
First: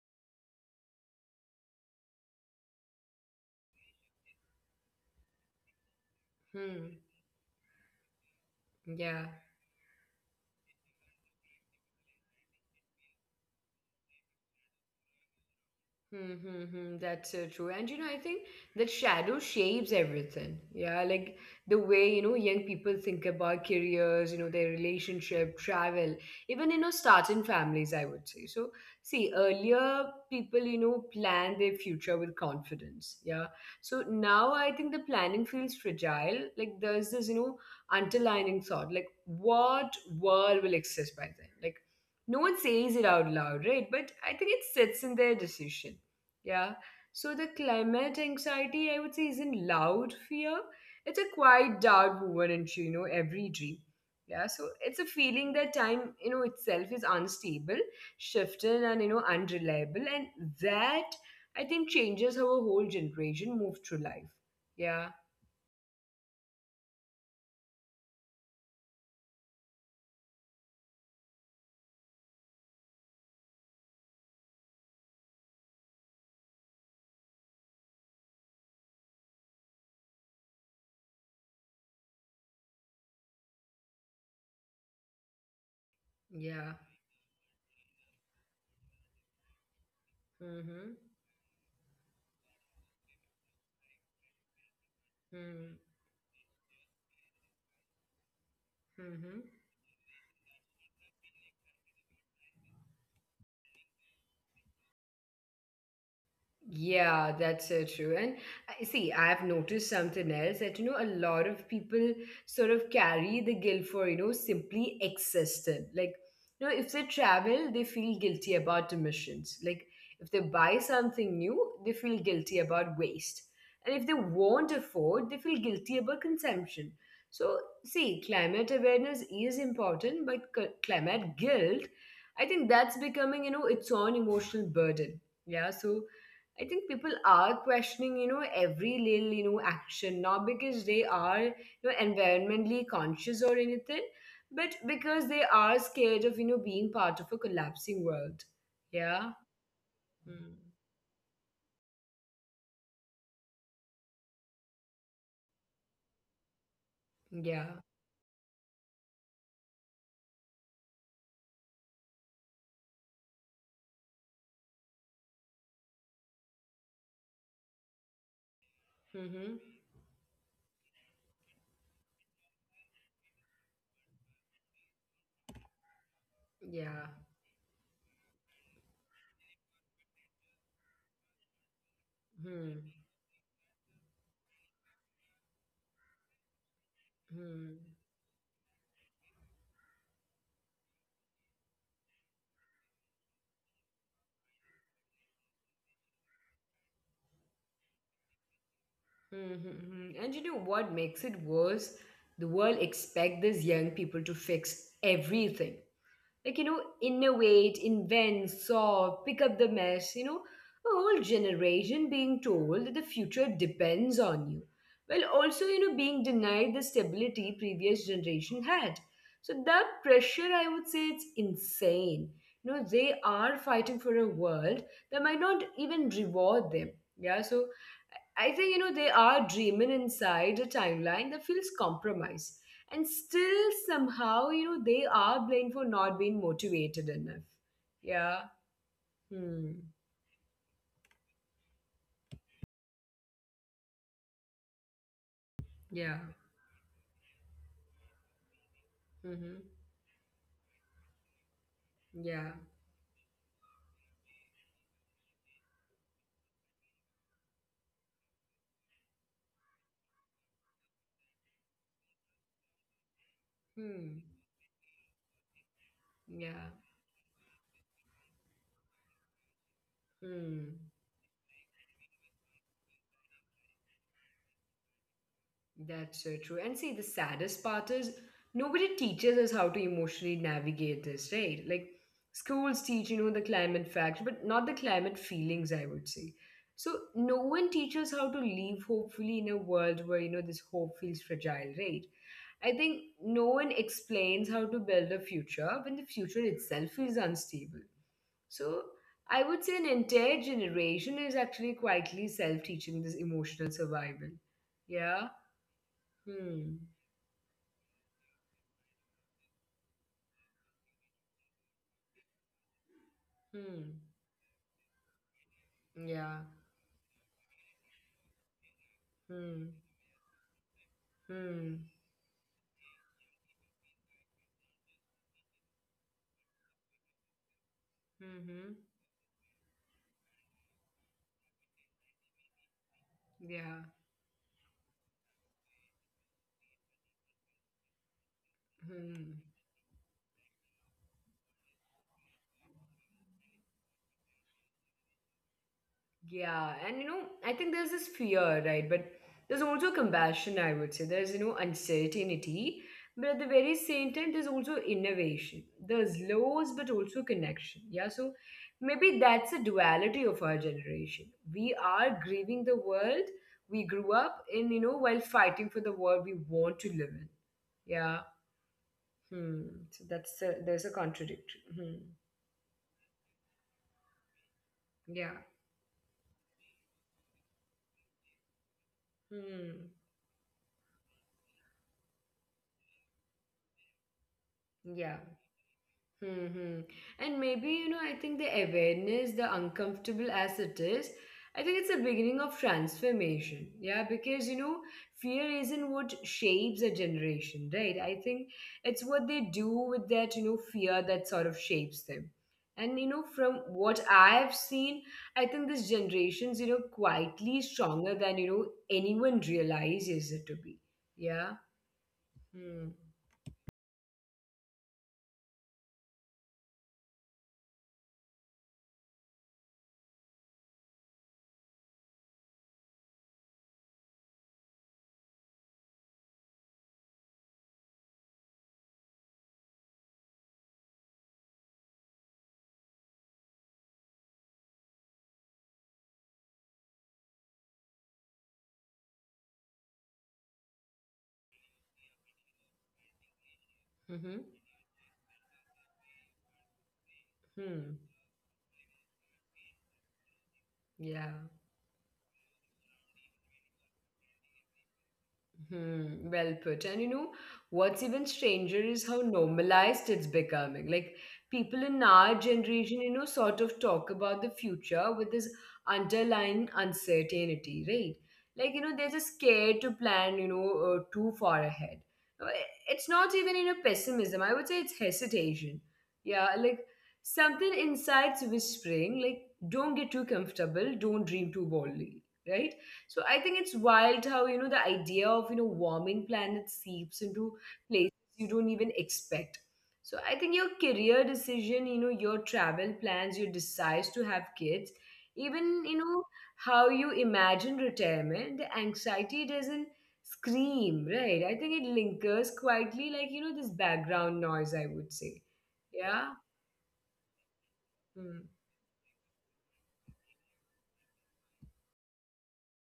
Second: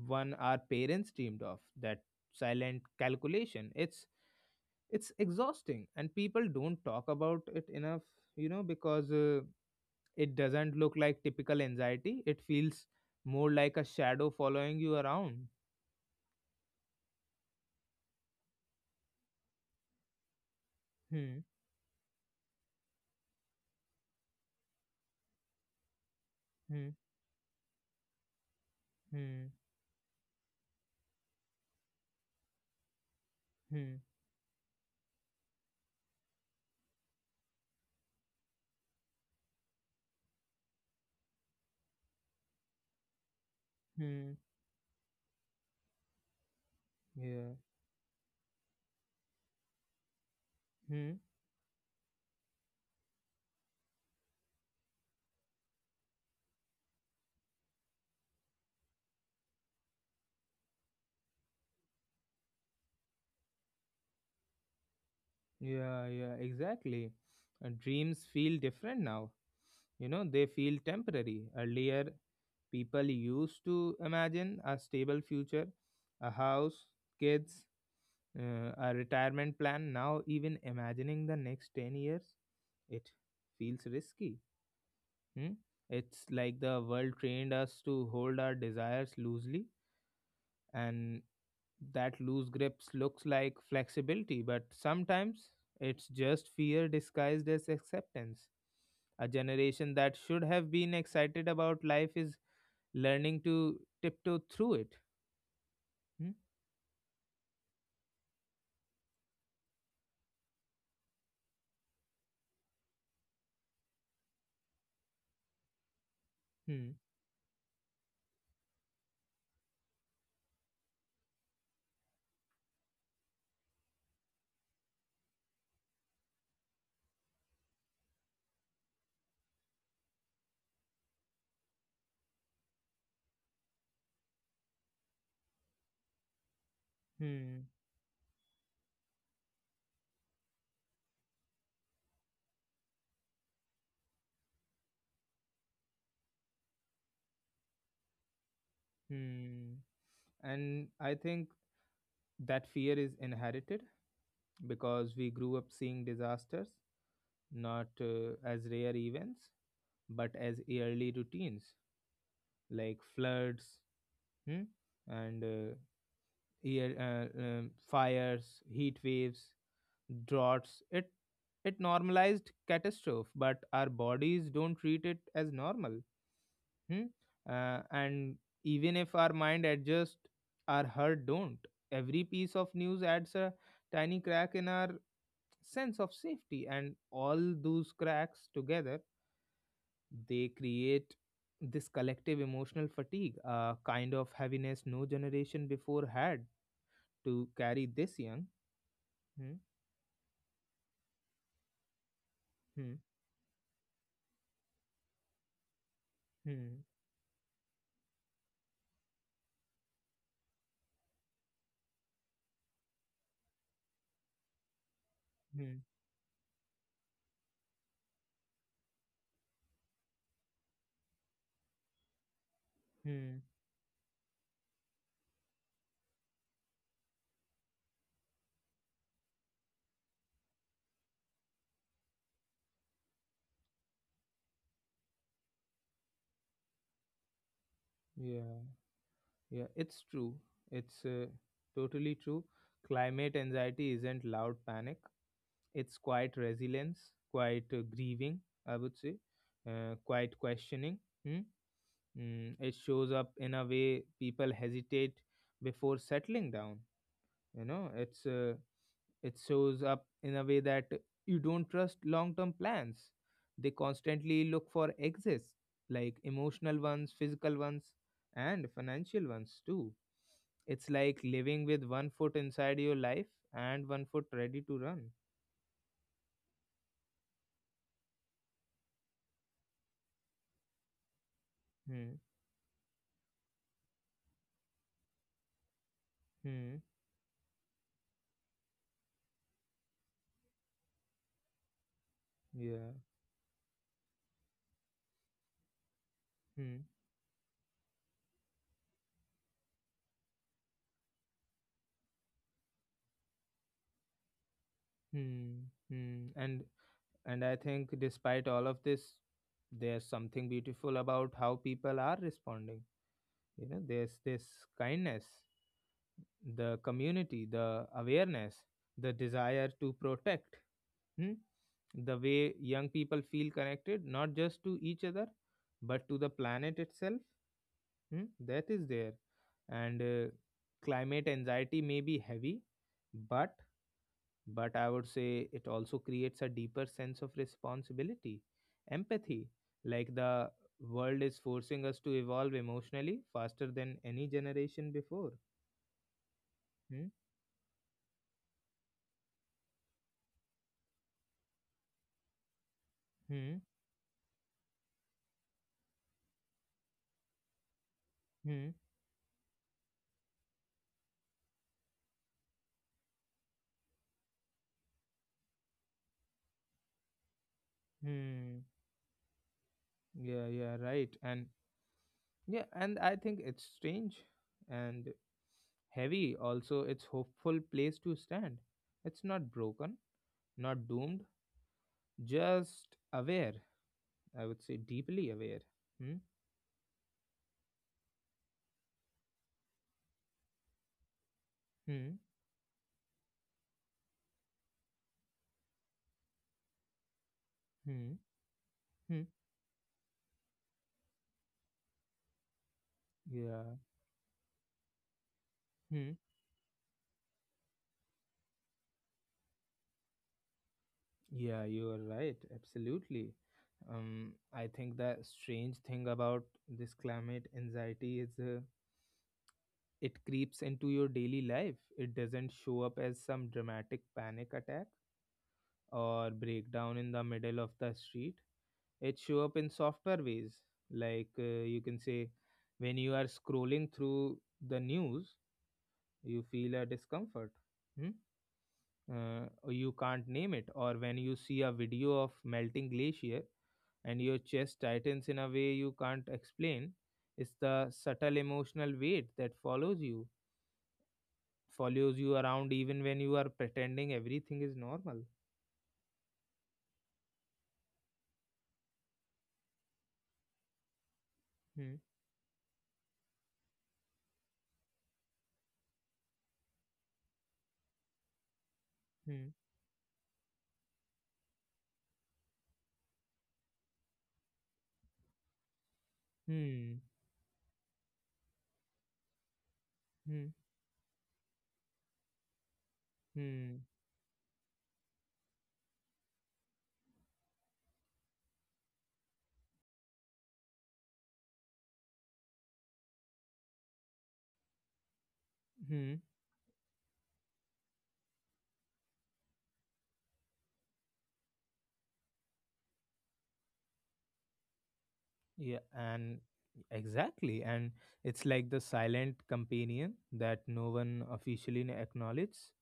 Speaker 1: one our parents dreamed of. That silent calculation. It's exhausting, and people don't
Speaker 2: Hmm.
Speaker 1: talk about it enough, you know, because
Speaker 2: Yeah.
Speaker 1: it doesn't look like typical anxiety. It feels more like a shadow following you around.
Speaker 2: Mm-hmm, that's so true. And I think that shadow shapes everything. Yeah, like
Speaker 1: Hmm.
Speaker 2: the way young people think about careers their relationship, travel, even
Speaker 1: Hmm.
Speaker 2: starting families, I would say. So, see,
Speaker 1: Hmm.
Speaker 2: earlier people plan their future with confidence. Yeah. So
Speaker 1: Hmm.
Speaker 2: now I think the planning feels fragile. Like there's this underlining thought, like what world will exist by then? Like no one says it out loud, right? But I
Speaker 1: Hmm.
Speaker 2: think it sits in their decision. Yeah. So the
Speaker 1: Yeah.
Speaker 2: climate anxiety, I would say, isn't loud fear. It's
Speaker 1: Hmm.
Speaker 2: a quiet doubt woven into every dream. Yeah. So it's a feeling that time itself is unstable, shifting and unreliable. And that, I think, changes how a whole generation moves through life. Yeah.
Speaker 1: Yeah, yeah, exactly. And dreams feel different now, you know, they feel temporary. Earlier, people used to imagine a stable future, a house, kids, a retirement plan. Now even imagining the next 10 years, it feels risky. Hmm? It's like
Speaker 2: Yeah.
Speaker 1: the world trained us to hold our desires loosely,
Speaker 2: Mm-hmm.
Speaker 1: and that loose grips looks like flexibility, but sometimes
Speaker 2: Mm-hmm.
Speaker 1: it's just fear disguised as acceptance. A
Speaker 2: Mm-hmm.
Speaker 1: generation that should have been excited about life is learning to tiptoe through it. Hmm?
Speaker 2: Yeah, that's so true. And I see, I've noticed something else that a lot of people sort of carry the guilt for simply existing. Like if
Speaker 1: Hmm.
Speaker 2: they travel, they feel guilty about emissions. Like, if they buy something new, they feel guilty about waste. And if they won't afford, they feel guilty about consumption. So, see, climate awareness is important, but climate guilt, I think that's becoming its own emotional burden. Yeah, so I think people are
Speaker 1: Hmm.
Speaker 2: questioning every little action, not because they are environmentally conscious or anything, but because they are scared of being part of a collapsing world. Yeah.
Speaker 1: Hmm.
Speaker 2: Mm.
Speaker 1: And I think that fear is inherited because we grew up seeing disasters,
Speaker 2: Yeah.
Speaker 1: not as rare events but as yearly routines, like floods. Hmm. and uh, Fires, heat waves,
Speaker 2: Mm-hmm.
Speaker 1: droughts. It normalized catastrophe, but our bodies don't treat it as normal. Hmm?
Speaker 2: Yeah.
Speaker 1: And even if our mind adjusts, our heart don't. Every piece of
Speaker 2: Hmm.
Speaker 1: news adds a tiny crack in our sense of safety, and all
Speaker 2: Hmm.
Speaker 1: those cracks together, they create this collective emotional fatigue, a kind of heaviness no generation before had to carry this young. Hmm.
Speaker 2: Mm-hmm. Mm-hmm. And you know what makes it worse? The world
Speaker 1: Hmm.
Speaker 2: expect these young people to fix everything, like
Speaker 1: Hmm.
Speaker 2: innovate, invent, solve, pick up the mess. A whole generation being told that the future depends on you, while also
Speaker 1: Hmm.
Speaker 2: being denied the stability previous generation had. So that pressure, I would say, it's insane. They
Speaker 1: Hmm.
Speaker 2: are fighting for a world that might not even reward them. Yeah, so I think they are dreaming inside a timeline that feels compromised. And still, somehow they are blamed for not being motivated enough. Yeah.
Speaker 1: Yeah, yeah,
Speaker 2: Hmm.
Speaker 1: it's true. It's totally true. Climate anxiety isn't loud panic, it's
Speaker 2: Yeah.
Speaker 1: quite resilience, quite grieving, I would say,
Speaker 2: Mm-hmm.
Speaker 1: quite questioning. Hmm. Mm,
Speaker 2: Yeah.
Speaker 1: it shows up in a way people hesitate before settling down. You know, it's it shows up in a way that you don't trust long-term plans. They
Speaker 2: Hmm.
Speaker 1: constantly look for exits, like
Speaker 2: Yeah.
Speaker 1: emotional ones, physical ones, and financial ones too.
Speaker 2: Hmm.
Speaker 1: It's like living with one foot inside your life and one foot ready to run.
Speaker 2: That's so true. And see, the saddest part is nobody teaches us how to emotionally navigate this, right? Like
Speaker 1: Hmm.
Speaker 2: schools teach the climate facts, but not the climate feelings, I would say.
Speaker 1: Hmm.
Speaker 2: So no one teaches how to live hopefully in a world where this hope feels fragile, right? I
Speaker 1: Yeah.
Speaker 2: think no one explains how to build a future when the future
Speaker 1: Hmm.
Speaker 2: itself feels unstable. So I would say an entire generation is actually quietly self-teaching this emotional survival. Yeah.
Speaker 1: Hmm. Hmm. And
Speaker 2: Hmm.
Speaker 1: I think despite all of this, there's something beautiful about how people are responding. You know,
Speaker 2: Hmm.
Speaker 1: there's this kindness,
Speaker 2: Yeah.
Speaker 1: the community, the awareness, the desire
Speaker 2: Hmm.
Speaker 1: to protect. Hmm?
Speaker 2: Hmm.
Speaker 1: The way young people feel connected, not just to each other, but to the planet itself. Hmm? That is
Speaker 2: Hmm.
Speaker 1: there, and climate anxiety may be heavy, but
Speaker 2: Yeah.
Speaker 1: I would say it also creates a deeper sense of responsibility, empathy,
Speaker 2: Hmm.
Speaker 1: like the world is forcing us to evolve emotionally faster than any generation before.
Speaker 2: Yeah. And
Speaker 1: Hmm?
Speaker 2: I think there's this fear, right? But there's also compassion, I would say. There's uncertainty. But at
Speaker 1: Hmm?
Speaker 2: the very same time, there's also innovation. There's loss, but also connection. Yeah. So
Speaker 1: Hmm?
Speaker 2: maybe that's the duality of our generation. We are grieving the world we grew up in while fighting for the world we want to live in. Yeah.
Speaker 1: Hmm.
Speaker 2: Hmm. So
Speaker 1: Yeah, yeah,
Speaker 2: there's a
Speaker 1: right. And
Speaker 2: contradiction. Hmm.
Speaker 1: yeah, and I think it's strange and
Speaker 2: Yeah.
Speaker 1: heavy, also its hopeful place to stand. It's not broken,
Speaker 2: Hmm.
Speaker 1: not doomed, just aware. I would say deeply
Speaker 2: Yeah.
Speaker 1: aware. Hmm?
Speaker 2: Mm-hmm. And maybe I think the awareness, the uncomfortable as it is, I think
Speaker 1: Hmm?
Speaker 2: it's the beginning of transformation. Yeah, because fear isn't what shapes a generation,
Speaker 1: Hmm?
Speaker 2: right? I think
Speaker 1: Hmm?
Speaker 2: it's what they do with that fear that sort of shapes them. And
Speaker 1: Yeah.
Speaker 2: from what I've seen, I
Speaker 1: Hmm.
Speaker 2: think this generation's quietly stronger than anyone realizes it to be.
Speaker 1: Yeah, you
Speaker 2: Yeah.
Speaker 1: are right.
Speaker 2: Hmm.
Speaker 1: Absolutely. I think the strange thing about this climate anxiety is it creeps into your daily life. It doesn't show up as some dramatic panic attack or breakdown in the middle of the street. It show up in softer ways, like you can say when you are scrolling through the news, you feel a discomfort. Hmm? You can't name it, or when you see a video of melting glacier and your
Speaker 2: Mm-hmm.
Speaker 1: chest tightens in a way you can't explain. It's the
Speaker 2: Hmm.
Speaker 1: subtle emotional weight that follows you,
Speaker 2: Yeah.
Speaker 1: follows you around even when you are pretending everything is normal.
Speaker 2: Hmm, well put. And what's even stranger is how normalized it's becoming. Like people
Speaker 1: Hmm.
Speaker 2: in our generation sort of talk about the future with this underlying uncertainty, right? Like they're just
Speaker 1: Hmm.
Speaker 2: scared to plan, too far ahead. Uh, It's not even pessimism. I would say it's hesitation. Yeah, like
Speaker 1: Hmm.
Speaker 2: something inside's whispering, like, don't get too
Speaker 1: Hmm.
Speaker 2: comfortable, don't dream too boldly, right? So I think it's
Speaker 1: Hmm.
Speaker 2: wild how the idea of warming planets seeps into places you don't even expect. So I think your career decision your travel plans, your decides to have kids, even
Speaker 1: Hmm.
Speaker 2: how you imagine retirement, the anxiety doesn't scream, right? I think it lingers quietly like this background noise, I would say.
Speaker 1: Yeah,
Speaker 2: Yeah.
Speaker 1: and exactly. And
Speaker 2: Hmm.
Speaker 1: it's like the silent companion that no one officially acknowledges.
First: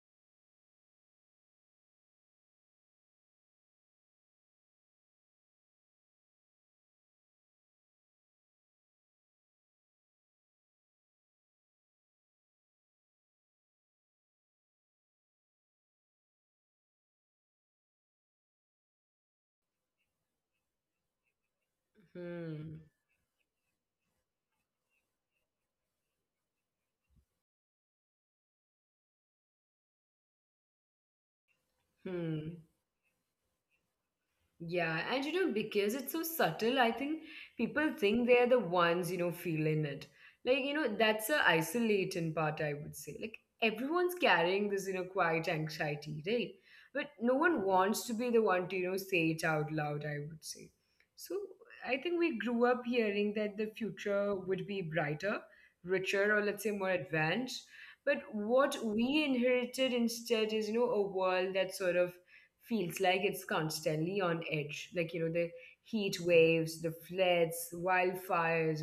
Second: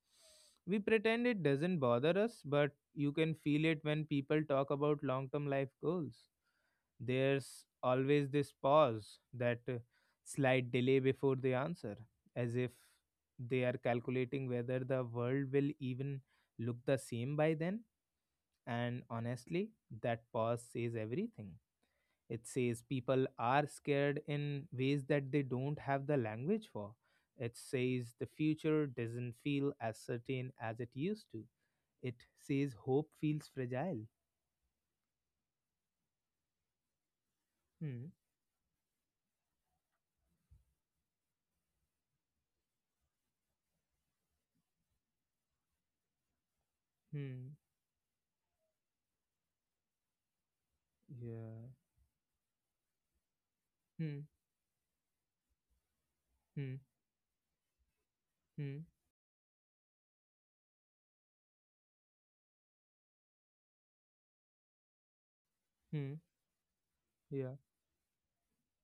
Speaker 1: We pretend it doesn't bother us, but you can feel it when people talk about long term life goals. There's always this pause, that slight delay before the answer, as if they are calculating whether the world will even look the same by then. And honestly, that pause says everything. It
Speaker 2: Hmm.
Speaker 1: says people are scared in ways that they don't have the language for. It says the future doesn't feel as certain as it used to. It
Speaker 2: Hmm.
Speaker 1: says hope feels fragile.
Speaker 2: Yeah, and because it's so subtle, I think people
Speaker 1: Hmm.
Speaker 2: think they're the ones feeling it. Like that's a isolating part, I would say. Like, everyone's carrying this quiet anxiety, right? But no
Speaker 1: Hmm.
Speaker 2: one wants to be the one to say it out loud, I would say. So
Speaker 1: Yeah.
Speaker 2: I think we grew up hearing that the
Speaker 1: Hmm.
Speaker 2: future would be brighter, richer, or let's say
Speaker 1: Hmm.
Speaker 2: more advanced. But
Speaker 1: Hmm.
Speaker 2: what we inherited instead is a world that sort of feels like it's constantly on edge. Like the
Speaker 1: Hmm.
Speaker 2: heat waves, the
Speaker 1: Yeah.
Speaker 2: floods, wildfires.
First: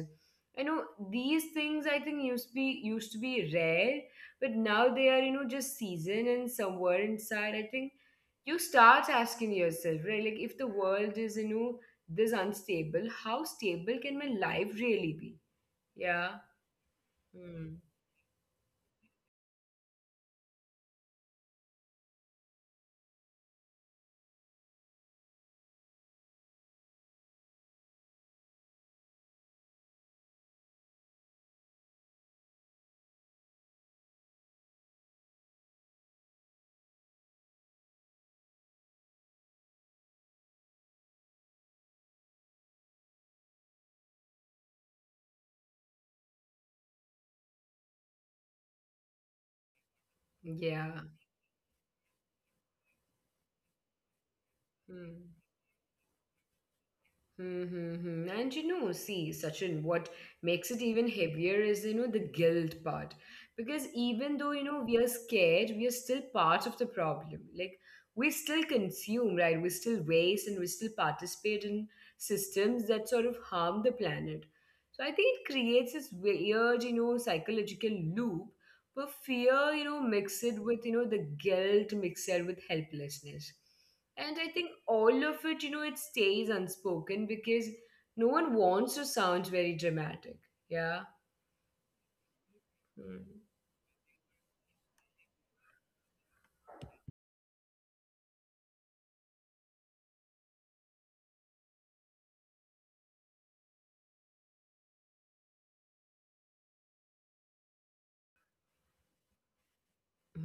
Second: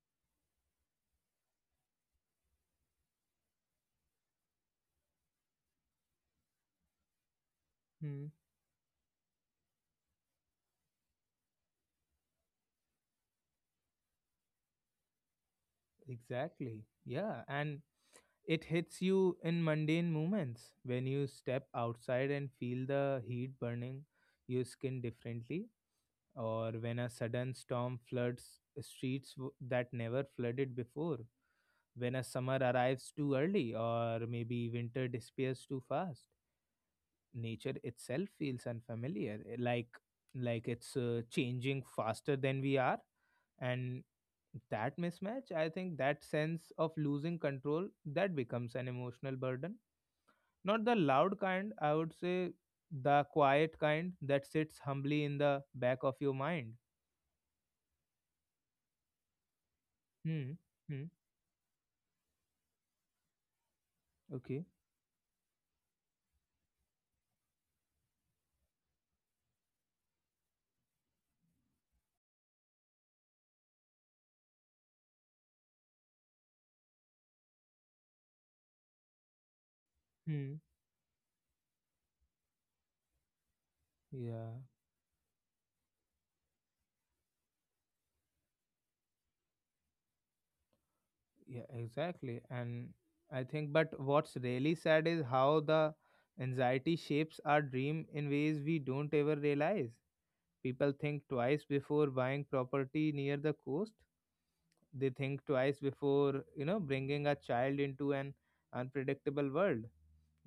Speaker 2: You know these things I think used to be rare, but now they are just season and somewhere inside. I think
Speaker 1: Hmm.
Speaker 2: you start asking yourself, right? Like if the world is this unstable, how stable can my life really be? Yeah.
Speaker 1: Exactly. Yeah.
Speaker 2: Hmm.
Speaker 1: And it hits you in mundane moments, when you step outside and feel the heat burning your skin differently, or when a sudden storm floods streets that never flooded before, when a summer arrives too early, or maybe winter disappears too fast. Nature itself feels unfamiliar, eh, like it's changing faster than we are, and that mismatch, I think that sense of losing control, that becomes an emotional burden. Not the
Speaker 2: Yeah.
Speaker 1: loud kind, I would say, the quiet kind that sits humbly
Speaker 2: Hmm.
Speaker 1: in the back of your mind.
Speaker 2: Mm-hmm. And see, Sachin, what
Speaker 1: Hmm.
Speaker 2: makes it
Speaker 1: Hmm.
Speaker 2: even heavier is the guilt part. Because even though
Speaker 1: Okay.
Speaker 2: we are scared, we are still part of the problem. Like, we still consume, right? We still waste and we still participate in systems that sort of harm the planet. So I think it creates this weird psychological loop where fear mixed
Speaker 1: Hmm.
Speaker 2: with the guilt mixed with helplessness. And I
Speaker 1: Yeah,
Speaker 2: think all of it it stays unspoken because no one wants to sound very dramatic. Yeah.
Speaker 1: yeah, exactly. And
Speaker 2: Hmm.
Speaker 1: I think, but what's really sad is how the anxiety shapes our dream in ways we don't ever realize. People think twice before buying property near the coast. They think twice before, you know, bringing a child into an unpredictable world.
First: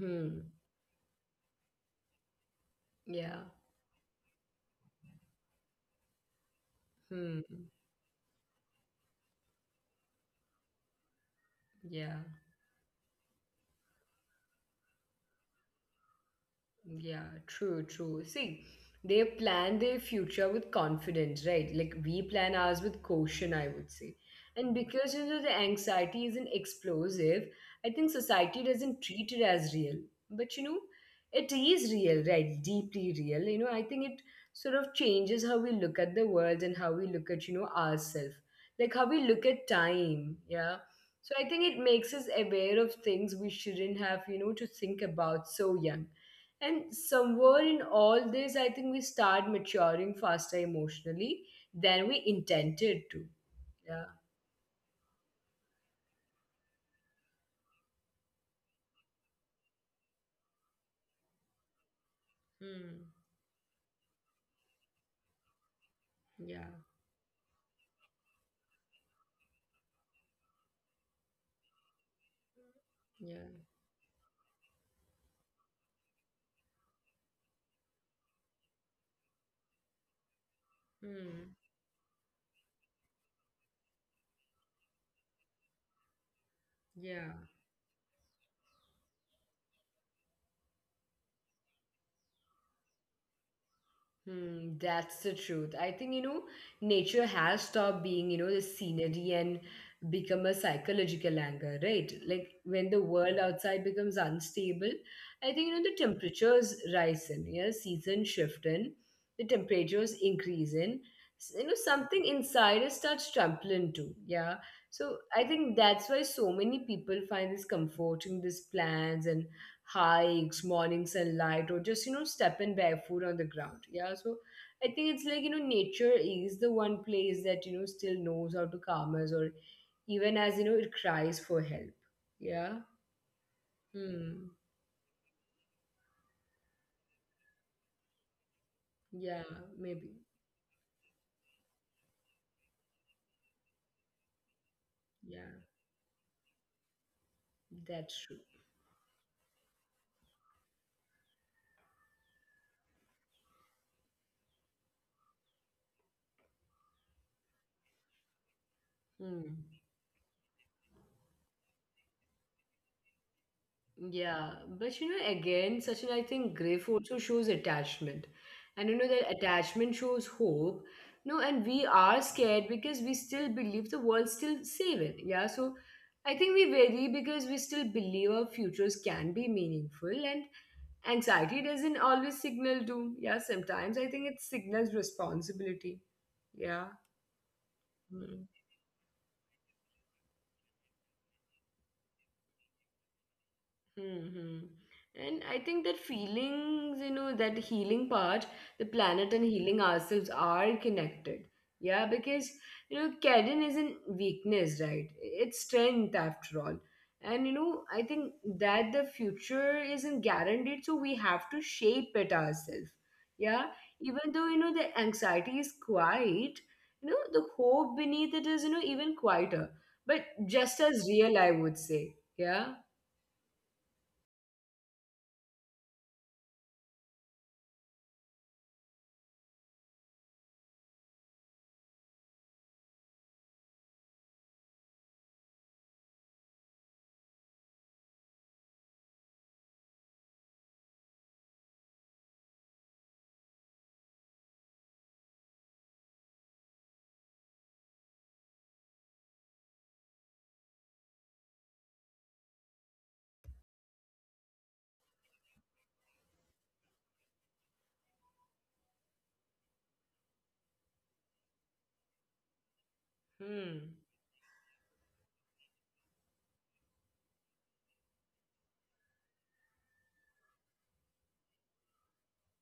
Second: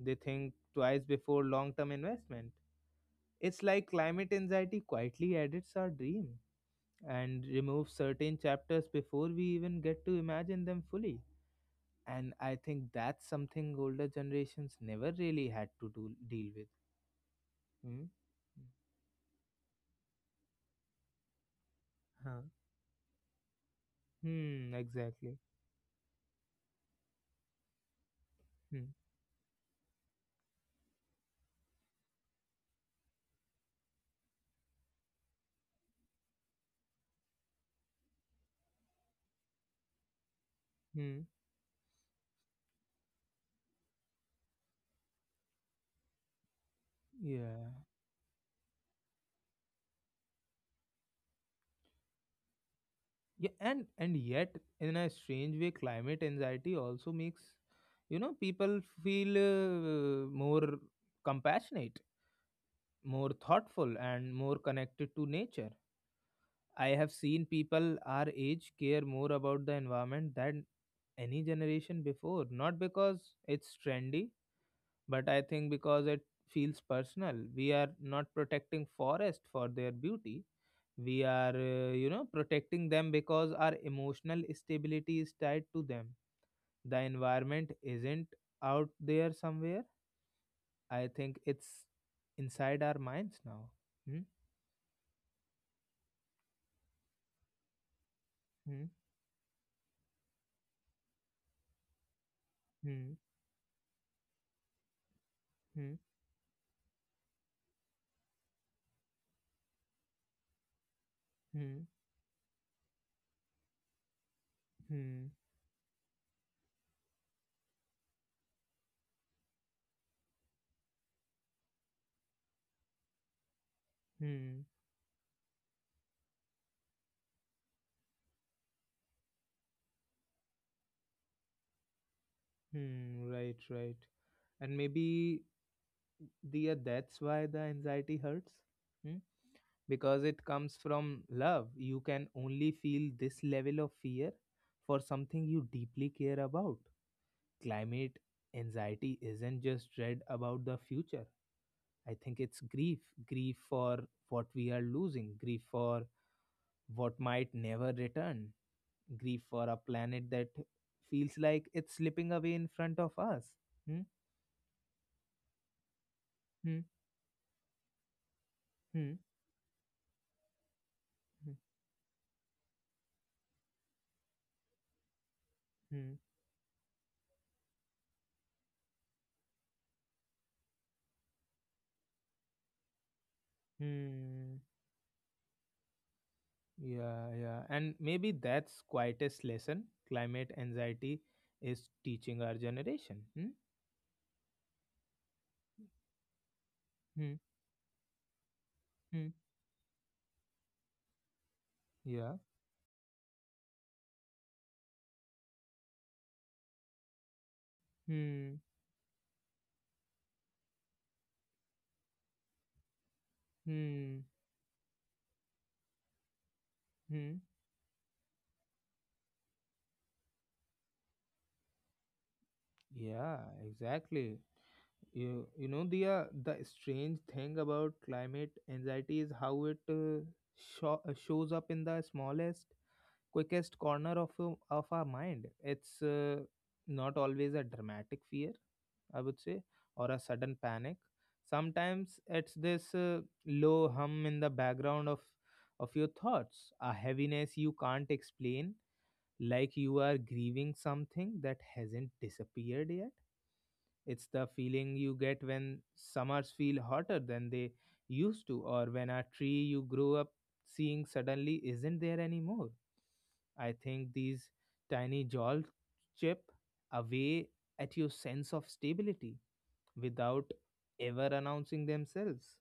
Speaker 1: They think twice before long term investment.
Speaker 2: Yeah.
Speaker 1: It's like climate anxiety quietly edits our dream
Speaker 2: Hmm.
Speaker 1: and remove certain chapters before we even get to imagine them fully.
Speaker 2: Yeah.
Speaker 1: And I think that's something older generations never really had to do, deal with.
Speaker 2: Yeah, true,
Speaker 1: Hmm?
Speaker 2: true. See, they plan their future with confidence, right? Like we
Speaker 1: Huh?
Speaker 2: plan ours with caution, I would say. And
Speaker 1: Hmm,
Speaker 2: because you
Speaker 1: exactly.
Speaker 2: know the anxiety isn't explosive, I think society
Speaker 1: Hmm.
Speaker 2: doesn't treat it as real. But you know, it is real, right? Deeply real. You know, I think it sort of changes how we look at the world and how we look at ourselves. Like how we look at time, yeah.
Speaker 1: Hmm.
Speaker 2: So I think it makes us aware of things we shouldn't have to think about so young, and somewhere
Speaker 1: Yeah.
Speaker 2: in all this, I think we start maturing faster emotionally than we intended to.
Speaker 1: Yeah, and
Speaker 2: Yeah.
Speaker 1: yet, in a strange way, climate anxiety also makes, you know, people feel more compassionate,
Speaker 2: Hmm.
Speaker 1: more thoughtful, and more connected to nature.
Speaker 2: Yeah.
Speaker 1: I have seen people our age care more about the environment than any generation before. Not because
Speaker 2: Yeah.
Speaker 1: it's trendy, but I think because it feels personal. We are not protecting forest for their beauty. We
Speaker 2: Hmm.
Speaker 1: are, you know, protecting them because our emotional stability is tied to them. The
Speaker 2: Yeah.
Speaker 1: environment isn't out there somewhere. I think it's inside our minds now. Hmm?
Speaker 2: Hmm, that's the truth. I think nature has stopped being the
Speaker 1: Hmm?
Speaker 2: scenery and become a psychological anchor, right? Like when the
Speaker 1: Hmm?
Speaker 2: world outside becomes unstable, I think the
Speaker 1: Hmm?
Speaker 2: temperatures rise in, yeah, know, seasons shift in, the temperatures increase in,
Speaker 1: Hmm?
Speaker 2: something inside us starts trampling too. Yeah. So
Speaker 1: Hmm?
Speaker 2: I think that's why so many people find this comforting, these plants and hikes, morning sunlight, or just stepping barefoot on the ground. Yeah, so
Speaker 1: Hmm?
Speaker 2: I think it's like nature is the one place that still knows how to calm us, or even as you know it cries for help. Yeah.
Speaker 1: Hmm, right, right.
Speaker 2: Hmm.
Speaker 1: And maybe the that's why the anxiety hurts. Hmm?
Speaker 2: Yeah. Maybe.
Speaker 1: Because it comes from love. You can only feel this level of fear for something
Speaker 2: Yeah.
Speaker 1: you deeply care about.
Speaker 2: That's
Speaker 1: Climate
Speaker 2: true.
Speaker 1: anxiety isn't just dread about the future. I think it's grief. Grief for what we are losing, grief for what might never return, grief
Speaker 2: Hmm.
Speaker 1: for a planet that feels like it's slipping away in front of us. Hmm?
Speaker 2: Yeah, but again, Sachin, I think
Speaker 1: Hmm?
Speaker 2: grief also shows attachment. And you know
Speaker 1: Hmm?
Speaker 2: that attachment shows hope. No,
Speaker 1: Hmm.
Speaker 2: and we are scared because we still believe the world still save it. Yeah, so
Speaker 1: Hmm.
Speaker 2: I think we worry because we still believe our futures can be meaningful. And anxiety doesn't always signal doom. Yeah, sometimes I think it
Speaker 1: Hmm.
Speaker 2: signals responsibility. Yeah.
Speaker 1: Yeah, yeah. And maybe
Speaker 2: Hmm.
Speaker 1: that's quietest lesson climate anxiety is teaching our generation. Hmm.
Speaker 2: Mm-hmm. And I think that feelings
Speaker 1: Hmm.
Speaker 2: that healing part, the
Speaker 1: Hmm.
Speaker 2: planet and healing ourselves are connected. Yeah,
Speaker 1: Yeah.
Speaker 2: because Karen isn't weakness, right? It's strength after all. And I think
Speaker 1: Hmm.
Speaker 2: that the future isn't guaranteed, so we have to shape it ourselves. Yeah,
Speaker 1: Hmm.
Speaker 2: even though the anxiety is quiet
Speaker 1: Hmm.
Speaker 2: the hope beneath it is even quieter, but just as real, I would say. Yeah.
Speaker 1: Yeah, exactly. You know the strange thing about climate anxiety is how it shows up in the smallest, quickest corner of of our mind. It's not always a dramatic fear, I would say, or a sudden panic. Sometimes it's this low hum in the background of your thoughts, a heaviness you can't explain, like you are grieving something that hasn't disappeared yet. It's the feeling you get when summers feel hotter than they used to, or when a tree you grew up seeing suddenly isn't there anymore. I
Speaker 2: Hmm.
Speaker 1: think these tiny jolts chip away at your sense of stability without ever announcing themselves.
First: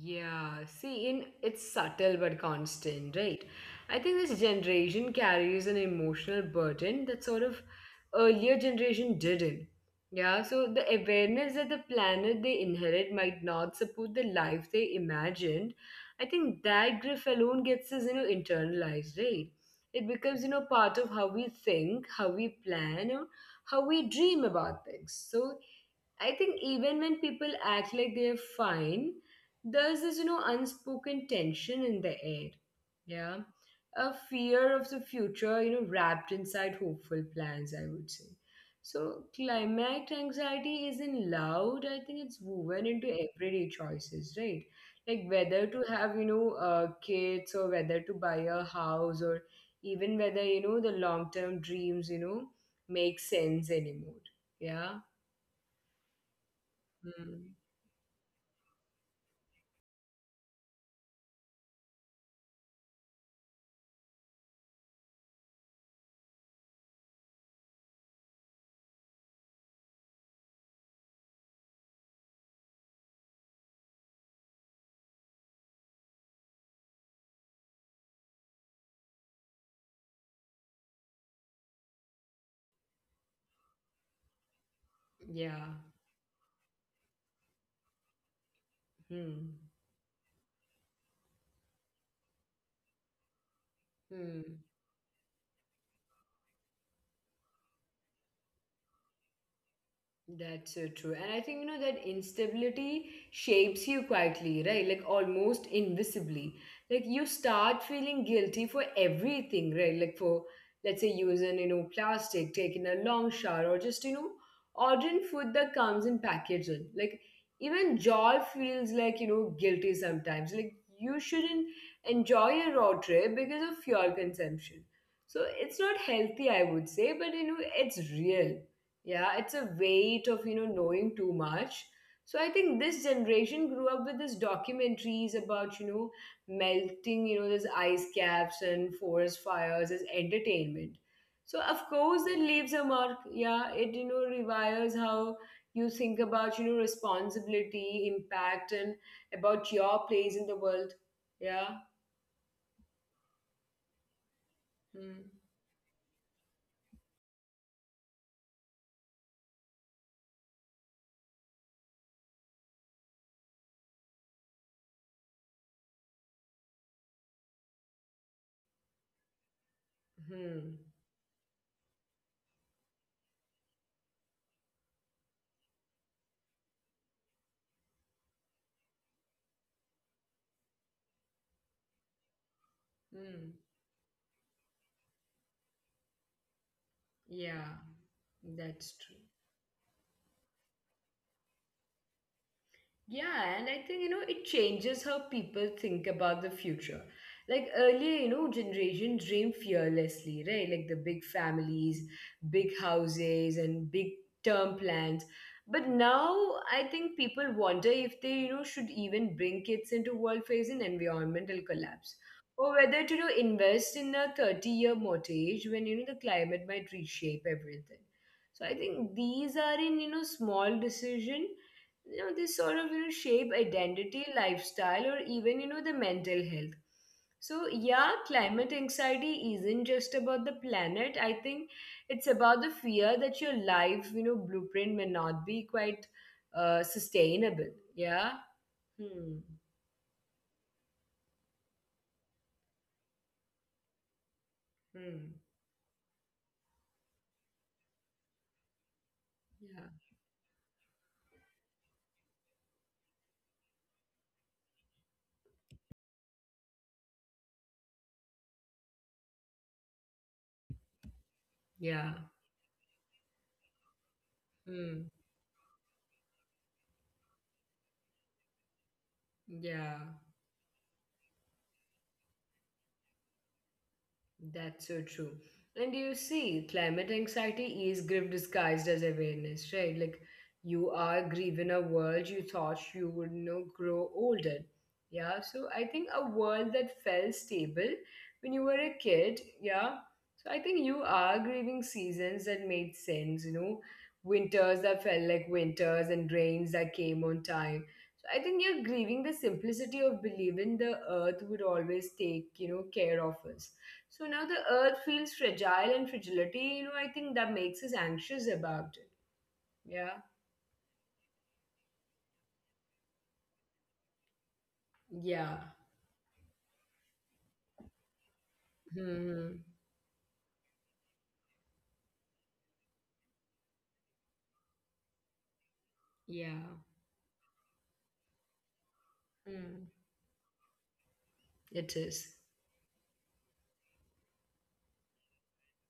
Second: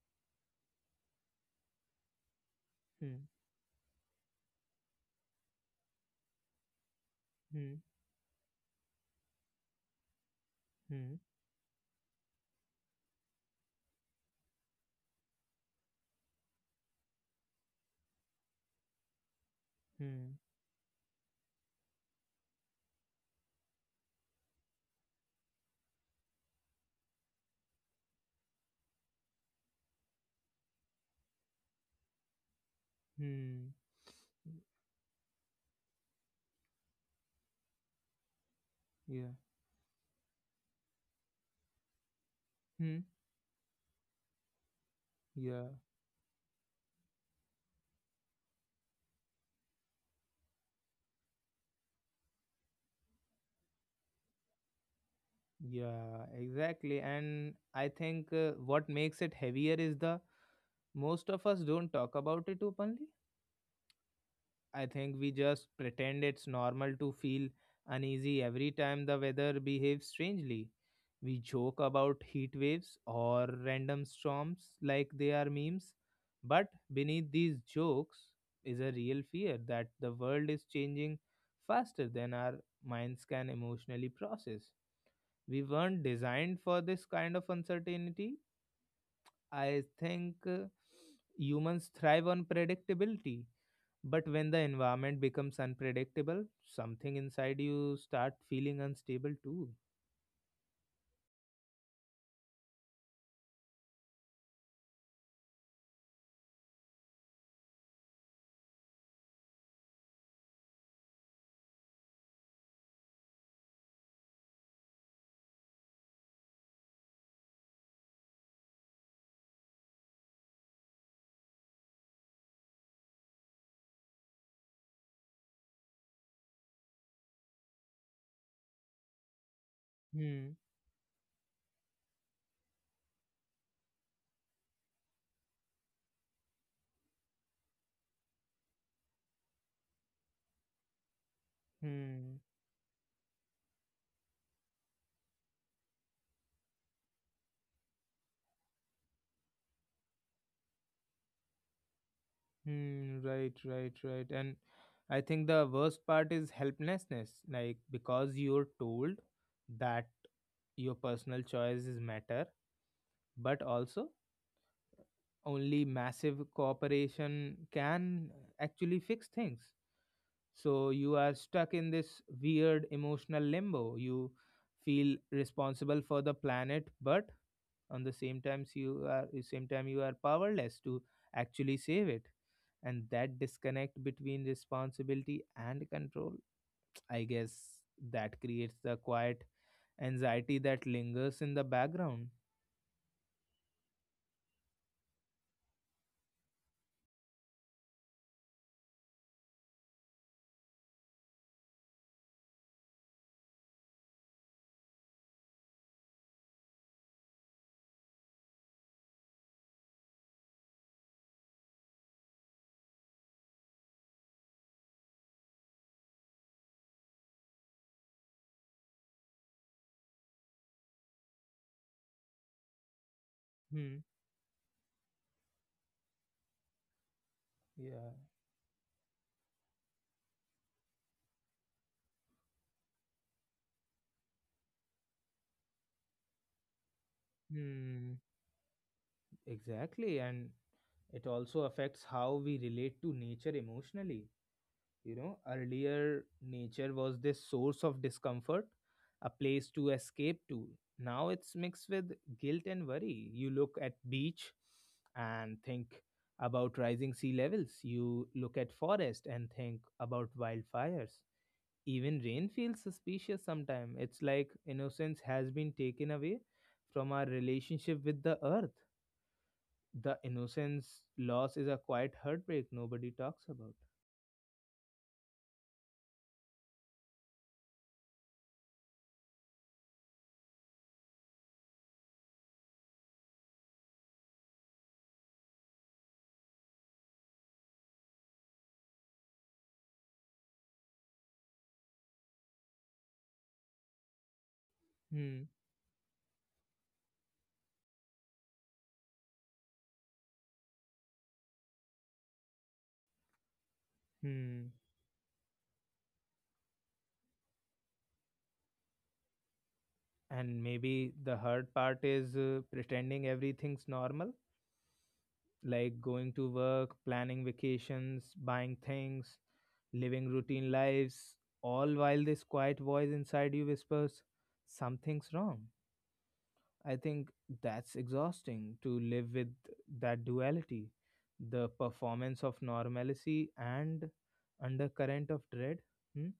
Speaker 2: Yeah, see, in it's subtle but constant,
Speaker 1: Hmm.
Speaker 2: right? I think this generation carries an emotional burden that sort of
Speaker 1: Hmm.
Speaker 2: earlier generation didn't. Yeah, so the
Speaker 1: Hmm.
Speaker 2: awareness that the planet they inherit might not support the life they imagined, I think that grief alone gets us, you know, internalized, right? It
Speaker 1: Hmm.
Speaker 2: becomes, you know, part of how we think, how we plan, or how we dream about things. So I think even when people act like they're fine, there's this, unspoken tension in the air. Yeah.
Speaker 1: Hmm.
Speaker 2: A fear of the future, you know, wrapped inside hopeful plans, I would say. So
Speaker 1: Yeah.
Speaker 2: climate anxiety isn't loud. I think it's woven
Speaker 1: Hmm.
Speaker 2: into everyday choices, right? Like
Speaker 1: Yeah,
Speaker 2: whether to have, kids, or whether to buy a house, or even whether, you know, the long-term dreams, you know, make sense anymore. Yeah.
Speaker 1: yeah, exactly. And
Speaker 2: Mm.
Speaker 1: I think what makes it heavier is the most of us don't talk about it openly. I think we just pretend it's normal to feel uneasy every time the weather behaves strangely. We joke about heat waves or random storms like they are memes, but beneath these jokes is a real fear that the world is changing faster than our minds can emotionally process. We
Speaker 2: Yeah.
Speaker 1: weren't designed for this kind of uncertainty.
Speaker 2: Hmm.
Speaker 1: I think humans thrive on predictability. But when the
Speaker 2: Hmm.
Speaker 1: environment becomes unpredictable, something inside you start feeling unstable too.
Speaker 2: That's so true. And I think, you know, that instability shapes you quietly, right? Like almost invisibly. Like you start feeling guilty for everything, right? Like for, let's say, using, you know, plastic, taking a long shower, or just, you know, ordering food that comes in packaging. Like even joy feels like, you know, guilty sometimes. Like you shouldn't enjoy a road trip because of fuel consumption. So it's not healthy, I would say, but, you know, it's real. Yeah, it's a weight
Speaker 1: Hmm.
Speaker 2: of, you know, knowing too much. So I think this generation grew up with these documentaries about, you know, melting, you know, these ice caps and forest fires as entertainment. So of
Speaker 1: Hmm.
Speaker 2: course it leaves a mark. Yeah, it, you know, rewires how you think about, you know, responsibility, impact, and about your place in the world. Yeah.
Speaker 1: Hmm. Right. Right. Right. And I think
Speaker 2: Hmm.
Speaker 1: the worst part is helplessness. Like because you're told that your personal choices matter, but also only massive cooperation can actually fix things. So
Speaker 2: Hmm.
Speaker 1: you are stuck in this weird emotional limbo. You feel responsible for the planet, but on the same times you are same time you are powerless to actually save it. And that
Speaker 2: Hmm.
Speaker 1: disconnect between responsibility and control, I guess
Speaker 2: Yeah,
Speaker 1: that creates the
Speaker 2: that's true.
Speaker 1: quiet anxiety that lingers in the background.
Speaker 2: Yeah, and I think, you know, it changes how people think about the future. Like earlier, you know, generation dream fearlessly, right? Like the big families, big houses, and big term plans. But now I think people wonder if they, you know, should even bring kids into world facing environmental collapse. Or whether to, you know, invest in a 30-year mortgage when, you know, the climate might reshape everything. So I think these are in, you know, small decision, you know, they sort of, you know, shape
Speaker 1: Hmm.
Speaker 2: identity, lifestyle, or even, you know, the mental health. So
Speaker 1: Yeah.
Speaker 2: yeah, climate anxiety isn't just about the planet. I think it's about the fear that your life, you know, blueprint may not be quite sustainable.
Speaker 1: Hmm.
Speaker 2: Yeah. Hmm.
Speaker 1: Exactly. And it also affects how we relate to nature emotionally. You know,
Speaker 2: Hmm.
Speaker 1: earlier nature was this source of discomfort, a place to
Speaker 2: Yeah.
Speaker 1: escape to. Now it's mixed with guilt and worry. You look at beach and think about rising sea levels. You look at forest and think about wildfires. Even
Speaker 2: Yeah.
Speaker 1: rain feels suspicious sometimes. It's like innocence
Speaker 2: Hmm.
Speaker 1: has been taken away from our relationship with the earth.
Speaker 2: Yeah.
Speaker 1: The innocence loss is a quiet heartbreak nobody talks about.
Speaker 2: That's so true. And you see, climate anxiety is grief disguised as awareness, right? Like you are grieving a world you thought you would, you know, grow older. Yeah. So I think a world that felt stable when you were a kid, yeah. So I think you are grieving seasons that made sense, you know, winters that felt
Speaker 1: Hmm.
Speaker 2: like winters and rains that came on time. So I think you're grieving the simplicity of believing the earth would always take, you know, care of us. So now
Speaker 1: Hmm.
Speaker 2: the earth feels fragile, and fragility, you know, I think that makes us anxious about it. Yeah.
Speaker 1: And maybe the hard part is pretending everything's normal,
Speaker 2: Yeah.
Speaker 1: like going to work, planning vacations, buying things,
Speaker 2: Hmm.
Speaker 1: living routine lives, all while this quiet voice inside you whispers, something's wrong. I
Speaker 2: Yeah.
Speaker 1: think that's exhausting to live with, that
Speaker 2: Mm.
Speaker 1: duality, the
Speaker 2: It
Speaker 1: performance of
Speaker 2: is.
Speaker 1: normalcy and undercurrent of dread. Hmm?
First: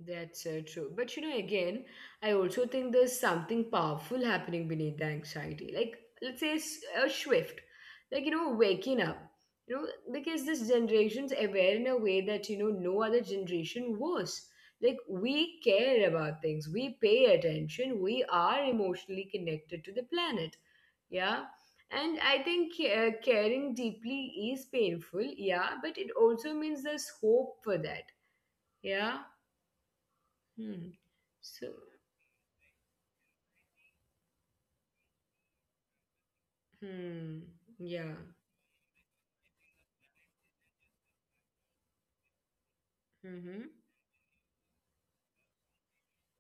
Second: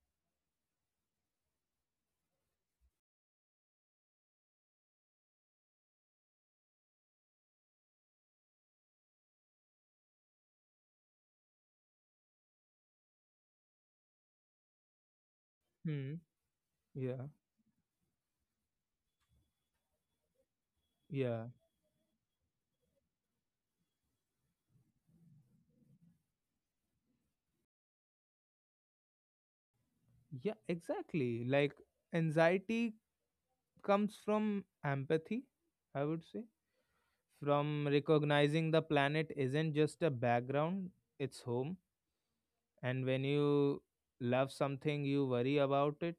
Speaker 2: That's true. But you know, again, I also think there's something powerful happening beneath the anxiety. Like, let's say a shift, like, you know, waking up, you know, because this generation's aware in a way that, you know, no other generation was. Like, we care
Speaker 1: Hmm.
Speaker 2: about things, we pay
Speaker 1: Yeah.
Speaker 2: attention, we are emotionally connected to the planet. Yeah.
Speaker 1: Yeah.
Speaker 2: And I think caring deeply is painful. Yeah. But it also means there's hope for that. Yeah.
Speaker 1: Yeah.
Speaker 2: Hmm.
Speaker 1: Exactly.
Speaker 2: So,
Speaker 1: Like anxiety comes from empathy, I would say,
Speaker 2: hmm.
Speaker 1: from
Speaker 2: Yeah.
Speaker 1: recognizing the planet isn't just a background, it's home. And when
Speaker 2: Mm-hmm.
Speaker 1: you love something, you worry about it.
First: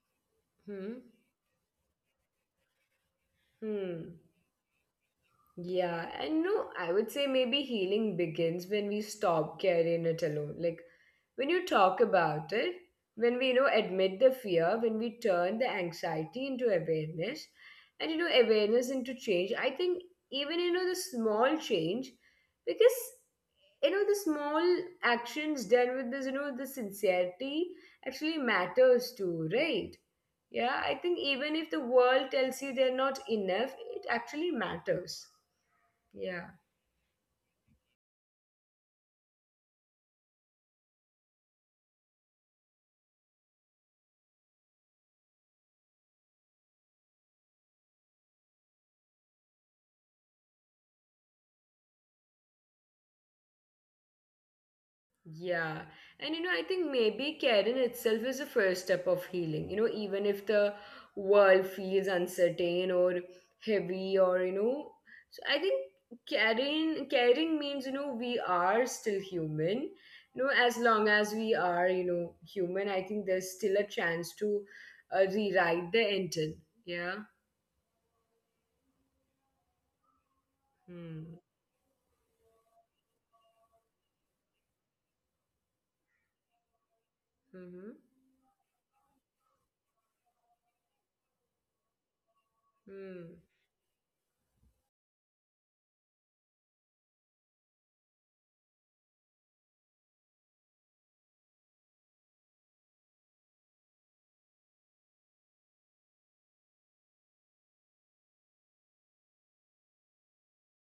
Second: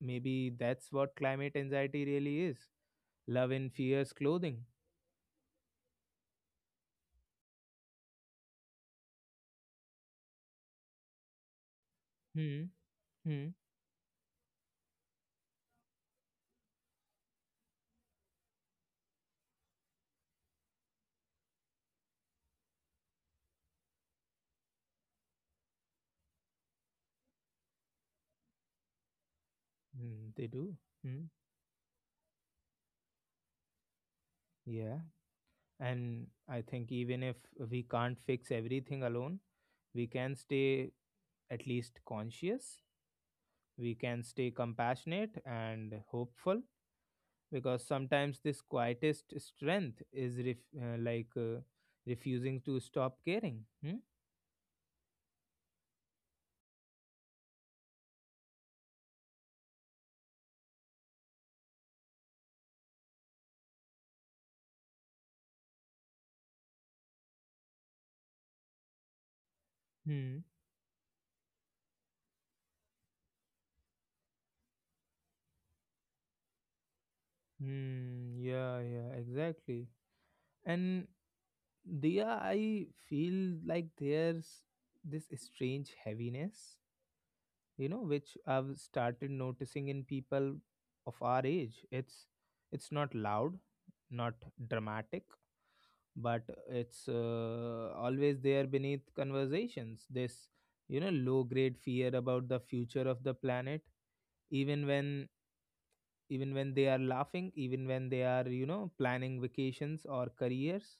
Speaker 1: Maybe that's
Speaker 2: Hmm.
Speaker 1: what climate anxiety really is, love in fierce
Speaker 2: Hmm.
Speaker 1: clothing.
Speaker 2: Yeah. And no, I would say maybe healing begins when we stop carrying it alone. Like when you talk about
Speaker 1: Hmm.
Speaker 2: it, when we,
Speaker 1: Hmm.
Speaker 2: you know, admit the fear, when we turn the anxiety into awareness and, you know, awareness into change, I think even, you know, the small change, because, you know, the small actions done with this, you know, the sincerity actually matters too, right?
Speaker 1: Hmm. They do.
Speaker 2: Yeah, I
Speaker 1: Hmm.
Speaker 2: think even if the world tells you they're not enough, it actually
Speaker 1: Yeah.
Speaker 2: matters.
Speaker 1: And I
Speaker 2: Yeah,
Speaker 1: think, even if we can't fix everything alone, we can stay at least conscious, we can stay compassionate and hopeful, because sometimes this quietest strength is refusing to stop caring. Hmm?
Speaker 2: yeah. And you know, I think maybe caring itself is the first step of healing. You know, even if the world feels uncertain or heavy or, you know, so I think caring means, you know, we are still human.
Speaker 1: Hmm.
Speaker 2: You know, as long as we are, you know, human, I think there's still a chance to rewrite the intent. Yeah.
Speaker 1: Hmm. Yeah, yeah, exactly. And
Speaker 2: Hmm.
Speaker 1: Dia, I feel like there's this strange heaviness, you know,
Speaker 2: Mm-hmm.
Speaker 1: which I've started noticing in people of our age. It's not loud,
Speaker 2: Hmm.
Speaker 1: not dramatic, but it's always there beneath conversations, this low grade fear about the future of the planet, even when even when they are laughing, even when they are planning vacations or careers.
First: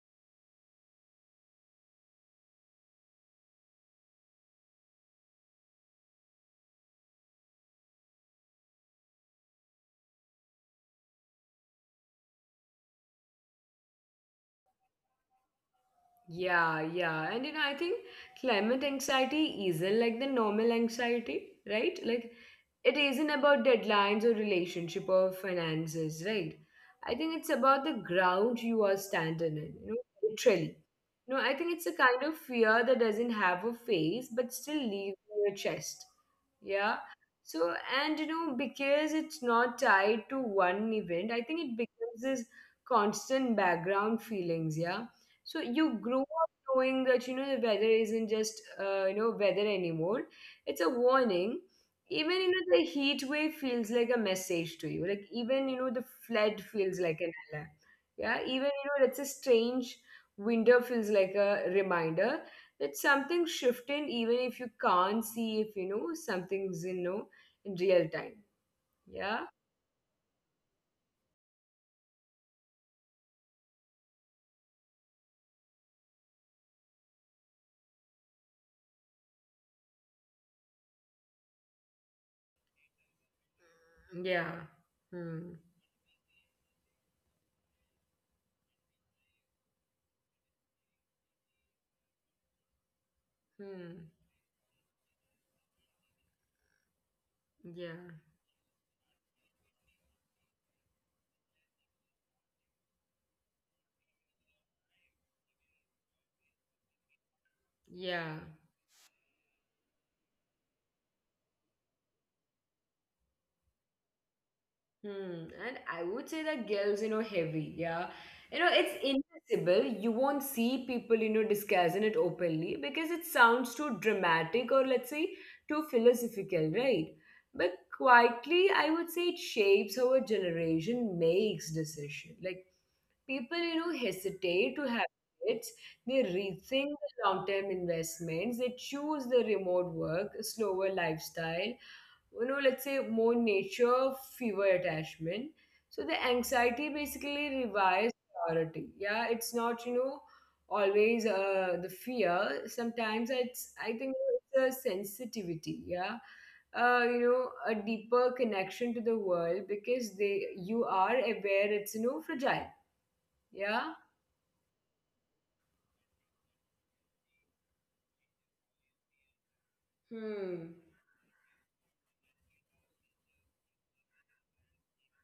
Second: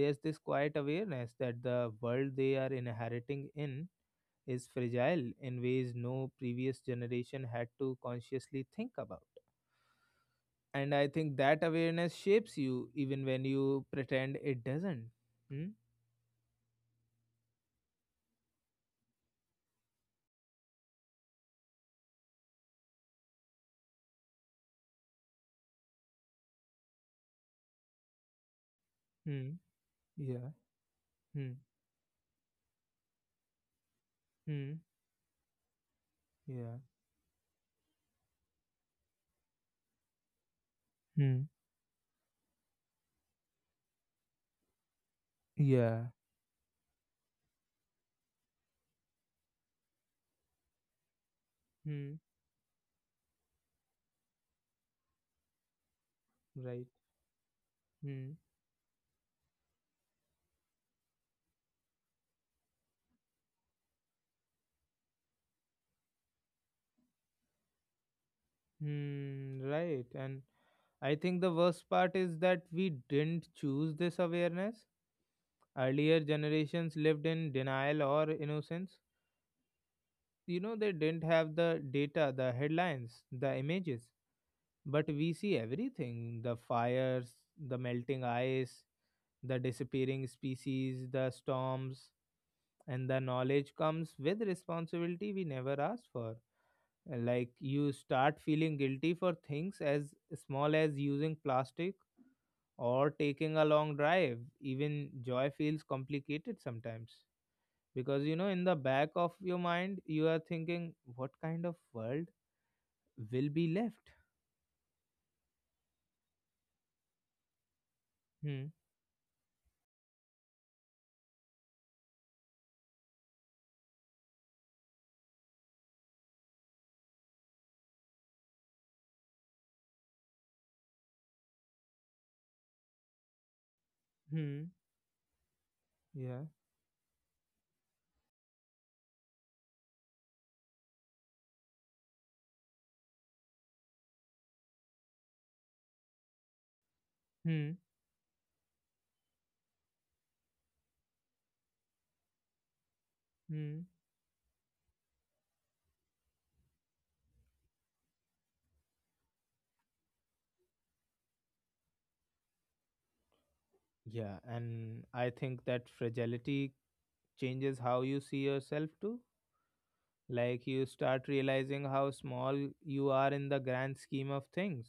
Speaker 1: There's this quiet awareness that the world they are inheriting in is fragile in ways no previous generation had to consciously think about. And I think that awareness shapes you even when you pretend it doesn't. Hmm?
Speaker 2: Yeah, yeah. And you know, I think climate anxiety isn't like the normal anxiety, right? Like it isn't about deadlines or relationship or finances, right? I think it's about the ground you are
Speaker 1: Hmm.
Speaker 2: standing in, you know,
Speaker 1: Yeah.
Speaker 2: literally. No,
Speaker 1: Hmm.
Speaker 2: I think it's a kind of fear that doesn't have a face but
Speaker 1: Hmm.
Speaker 2: still leaves in your chest.
Speaker 1: Yeah.
Speaker 2: Yeah. So, and you know, because it's not tied to one event,
Speaker 1: Hmm.
Speaker 2: I think it becomes this constant background feelings. Yeah. So you
Speaker 1: Yeah.
Speaker 2: grow up knowing that, you know, the weather isn't just, you know, weather anymore. It's a warning.
Speaker 1: Hmm.
Speaker 2: Even, you know, the heat wave feels like a message to you. Like even, you know, the flood
Speaker 1: Right.
Speaker 2: feels like an alarm.
Speaker 1: Hmm.
Speaker 2: Yeah, even, you know, let's say strange window feels like a reminder that something shifted. Even if you can't see, if, you know, something's in, you know, in real time. Yeah.
Speaker 1: Hmm. Right. And I think the worst part is that we didn't choose this awareness. Earlier generations lived in denial or innocence. You know, they didn't have the data, the headlines, the images.
Speaker 2: Yeah.
Speaker 1: But we see
Speaker 2: Hmm.
Speaker 1: everything, the fires, the melting ice, the disappearing species, the storms. And the knowledge
Speaker 2: Hmm.
Speaker 1: comes with responsibility we never asked for. Like, you
Speaker 2: Yeah,
Speaker 1: start feeling guilty for things as small as using plastic or taking a long drive. Even joy feels complicated sometimes, because you
Speaker 2: yeah.
Speaker 1: know, in the back of your mind, you are thinking, what kind of world will be left?
Speaker 2: Hmm. And I would say that girls, you know, heavy. Yeah.
Speaker 1: Hmm,
Speaker 2: You know, it's invisible. You won't see people, you know, discussing it openly because it sounds too dramatic, or let's say too philosophical, right? But quietly, I would say it shapes how a generation makes decision. Like people, you know,
Speaker 1: hmm,
Speaker 2: hesitate to have kids. They
Speaker 1: yeah,
Speaker 2: rethink the long-term investments. They choose the remote work, slower lifestyle, you know, let's say more nature, fewer attachment. So the anxiety basically
Speaker 1: Hmm,
Speaker 2: revives priority. Yeah, it's not, you know, always the fear. Sometimes it's, I
Speaker 1: hmm.
Speaker 2: think it's a sensitivity. Yeah. You know, a deeper connection to the world because they, you are aware it's, you know, fragile. Yeah.
Speaker 1: Yeah, and I think that fragility changes how you see yourself too.
Speaker 2: Hmm.
Speaker 1: Like, you start realizing how small you are in the grand scheme of things,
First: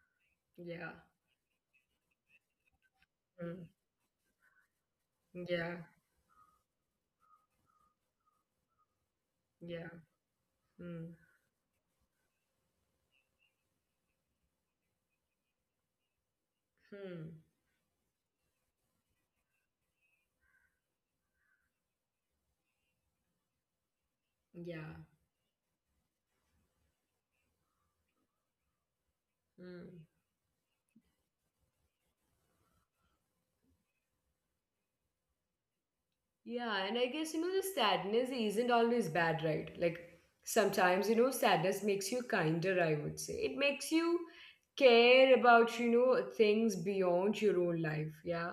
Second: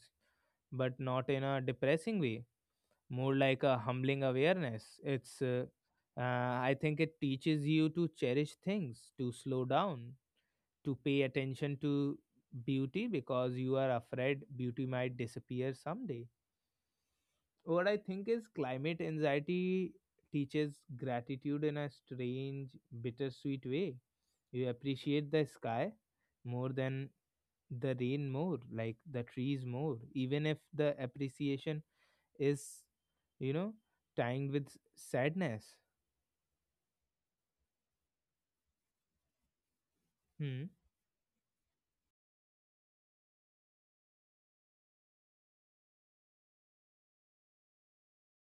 Speaker 2: Yeah.
Speaker 1: but not in a depressing way, more like
Speaker 2: Hmm.
Speaker 1: a humbling awareness. It's, uh,
Speaker 2: Yeah.
Speaker 1: uh, I think it teaches you to cherish things, to slow
Speaker 2: Yeah.
Speaker 1: down, to
Speaker 2: Hmm.
Speaker 1: pay attention to beauty because you are afraid beauty might disappear someday.
Speaker 2: Hmm.
Speaker 1: What I think is, climate anxiety teaches gratitude in a strange, bittersweet way. You
Speaker 2: Yeah.
Speaker 1: appreciate the sky more than the rain, more like the trees more,
Speaker 2: Hmm.
Speaker 1: even if the appreciation is, you know, timed with sadness.
Speaker 2: Yeah, and I guess, you know, the sadness isn't always bad, right? Like
Speaker 1: Hmm.
Speaker 2: sometimes, you know, sadness makes you kinder, I would say. It makes you care about, you know, things beyond your own life. Yeah.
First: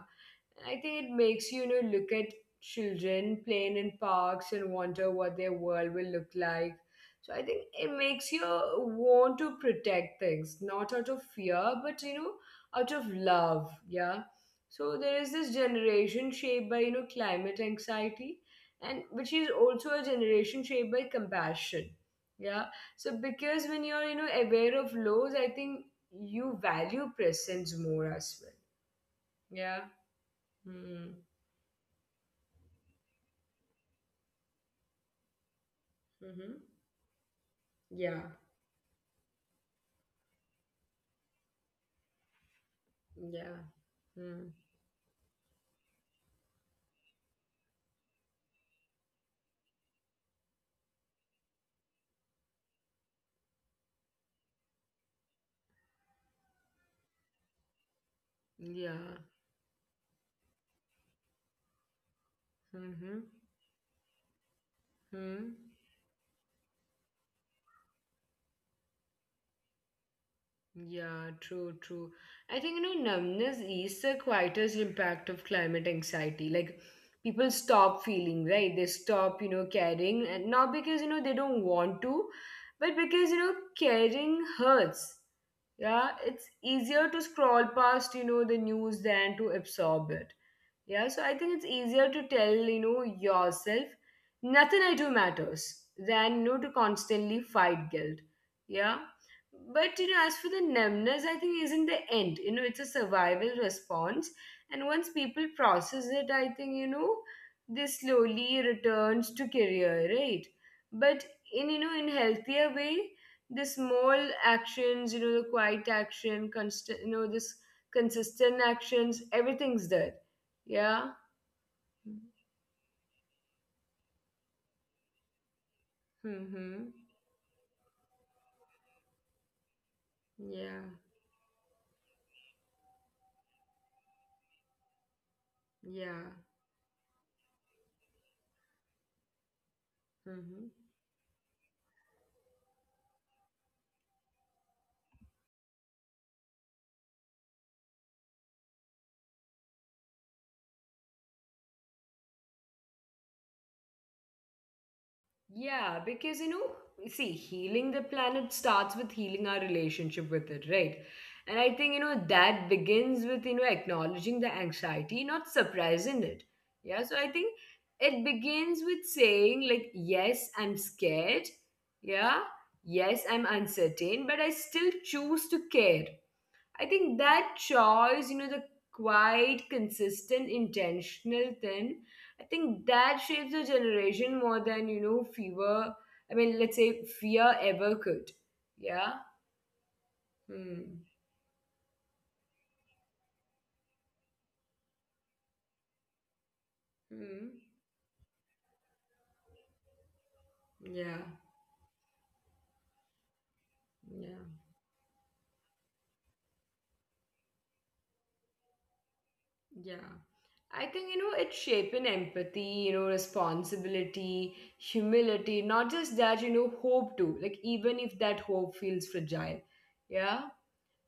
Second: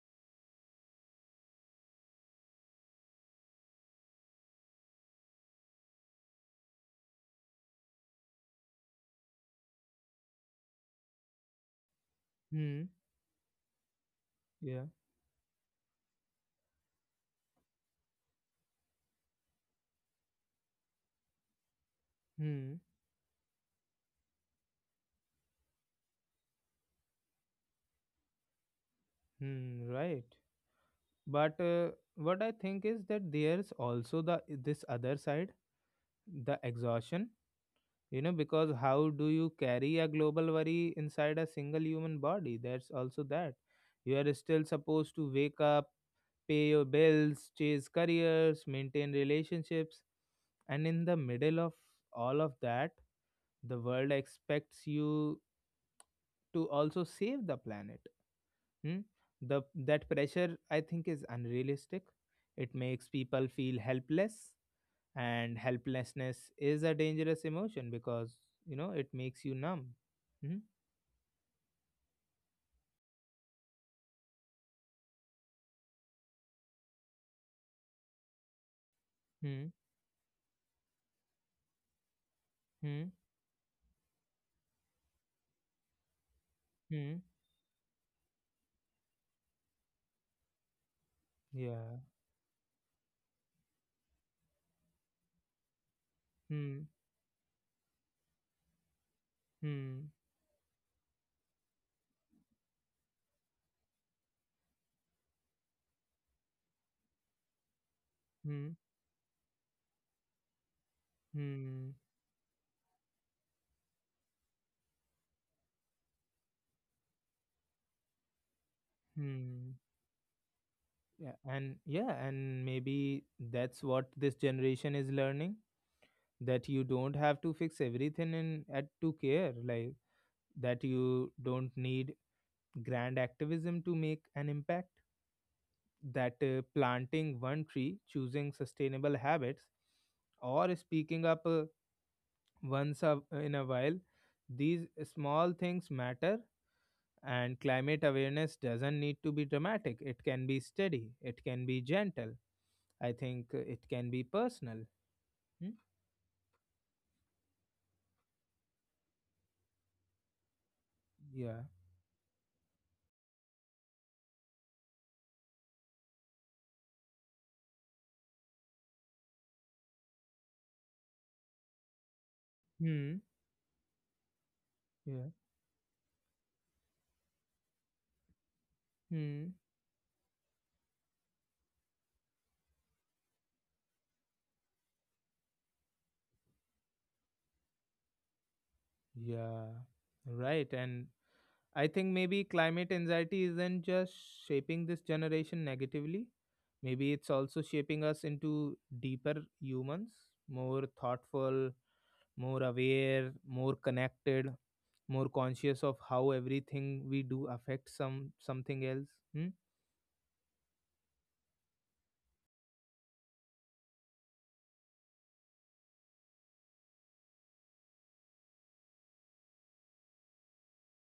Speaker 2: And I think it makes you, you know, look at children playing in parks and wonder what their world will look like. So I think it makes you want to protect things, not out of fear, but you know,
Speaker 1: Hmm.
Speaker 2: out of love. Yeah.
Speaker 1: Yeah.
Speaker 2: So there is this generation shaped by, you know, climate anxiety, and which is also a generation shaped by compassion. Yeah.
Speaker 1: Hmm.
Speaker 2: So because when you're, you know, aware of lows, I think you value presence more as well.
Speaker 1: Hmm.
Speaker 2: Yeah.
Speaker 1: Right.
Speaker 2: Hmm.
Speaker 1: But what I think is that there's also the this other side, the
Speaker 2: Mm-hmm.
Speaker 1: exhaustion, you know,
Speaker 2: Yeah.
Speaker 1: because how do you carry a global worry inside a single human body? There's also that.
Speaker 2: Yeah.
Speaker 1: You are
Speaker 2: Mm.
Speaker 1: still supposed to wake up, pay your bills, chase careers, maintain relationships, and in the middle of all of that, the world expects you to also save the planet. Hmm?
Speaker 2: Yeah.
Speaker 1: The That pressure, I think, is unrealistic. It makes
Speaker 2: Mm-hmm.
Speaker 1: people feel helpless, and
Speaker 2: Mm.
Speaker 1: helplessness is a dangerous emotion because, you know, it makes you numb. Hmm?
Speaker 2: Yeah, true, true. I think, you know, numbness is the quietest impact of climate anxiety. Like, people stop feeling, right? They stop, you
Speaker 1: Hmm.
Speaker 2: know, caring. And not because, you know, they don't want to,
Speaker 1: Hmm.
Speaker 2: but because, you know, caring hurts. Yeah, it's
Speaker 1: Hmm.
Speaker 2: easier to scroll past, you know, the news than to absorb it. Yeah, so I think it's
Speaker 1: Yeah.
Speaker 2: easier to tell, you know, yourself, nothing I do matters than, you know,
Speaker 1: Hmm.
Speaker 2: to constantly fight guilt. Yeah.
Speaker 1: Hmm.
Speaker 2: But, you know, as for the numbness, I think isn't the end. You know, it's a survival response. And once people process it, I think, you know, this
Speaker 1: Hmm.
Speaker 2: slowly returns to career, right? But in,
Speaker 1: Hmm.
Speaker 2: you know, in healthier way, the small actions, you know, the quiet action, constant, you know, this consistent actions,
Speaker 1: Hmm.
Speaker 2: everything's there. Yeah.
Speaker 1: Yeah, and yeah, and maybe that's what this generation is learning, that you
Speaker 2: Mm-hmm.
Speaker 1: don't have to fix everything in at to care. Like, that
Speaker 2: Yeah.
Speaker 1: you don't need grand activism to make an impact, that
Speaker 2: Yeah.
Speaker 1: planting one tree, choosing sustainable habits, or
Speaker 2: Mm-hmm.
Speaker 1: speaking up, once a, in a while, these small things matter. And climate awareness doesn't need to be dramatic. It can be steady. It can be gentle. I think it can be personal. Hmm?
Speaker 2: Yeah, because you know, see, healing the planet starts with healing our relationship with it, right?
Speaker 1: Yeah.
Speaker 2: And I think, you know, that begins with, you know, acknowledging the anxiety, not suppressing it. Yeah, so I think it begins with saying, like, yes, I'm scared. Yeah,
Speaker 1: Hmm.
Speaker 2: yes, I'm uncertain, but I still
Speaker 1: Yeah.
Speaker 2: choose to care. I think that choice, you know, the
Speaker 1: Hmm.
Speaker 2: quite consistent, intentional thing, I think that shapes a generation more than, you know, fever. I mean, let's say fear ever could. Yeah.
Speaker 1: Yeah. Right. And
Speaker 2: Hmm.
Speaker 1: I think, maybe climate anxiety isn't just shaping this generation negatively. Maybe it's also
Speaker 2: Hmm.
Speaker 1: shaping us into deeper humans, more
Speaker 2: Yeah.
Speaker 1: thoughtful, more aware, more connected,
Speaker 2: Yeah.
Speaker 1: more conscious of how everything we do affects something else. Hmm?
Speaker 2: Yeah. I think, you know, it's shaping empathy, you know, responsibility, humility, not just that, you know, hope too. Like, even if that hope feels fragile. Yeah.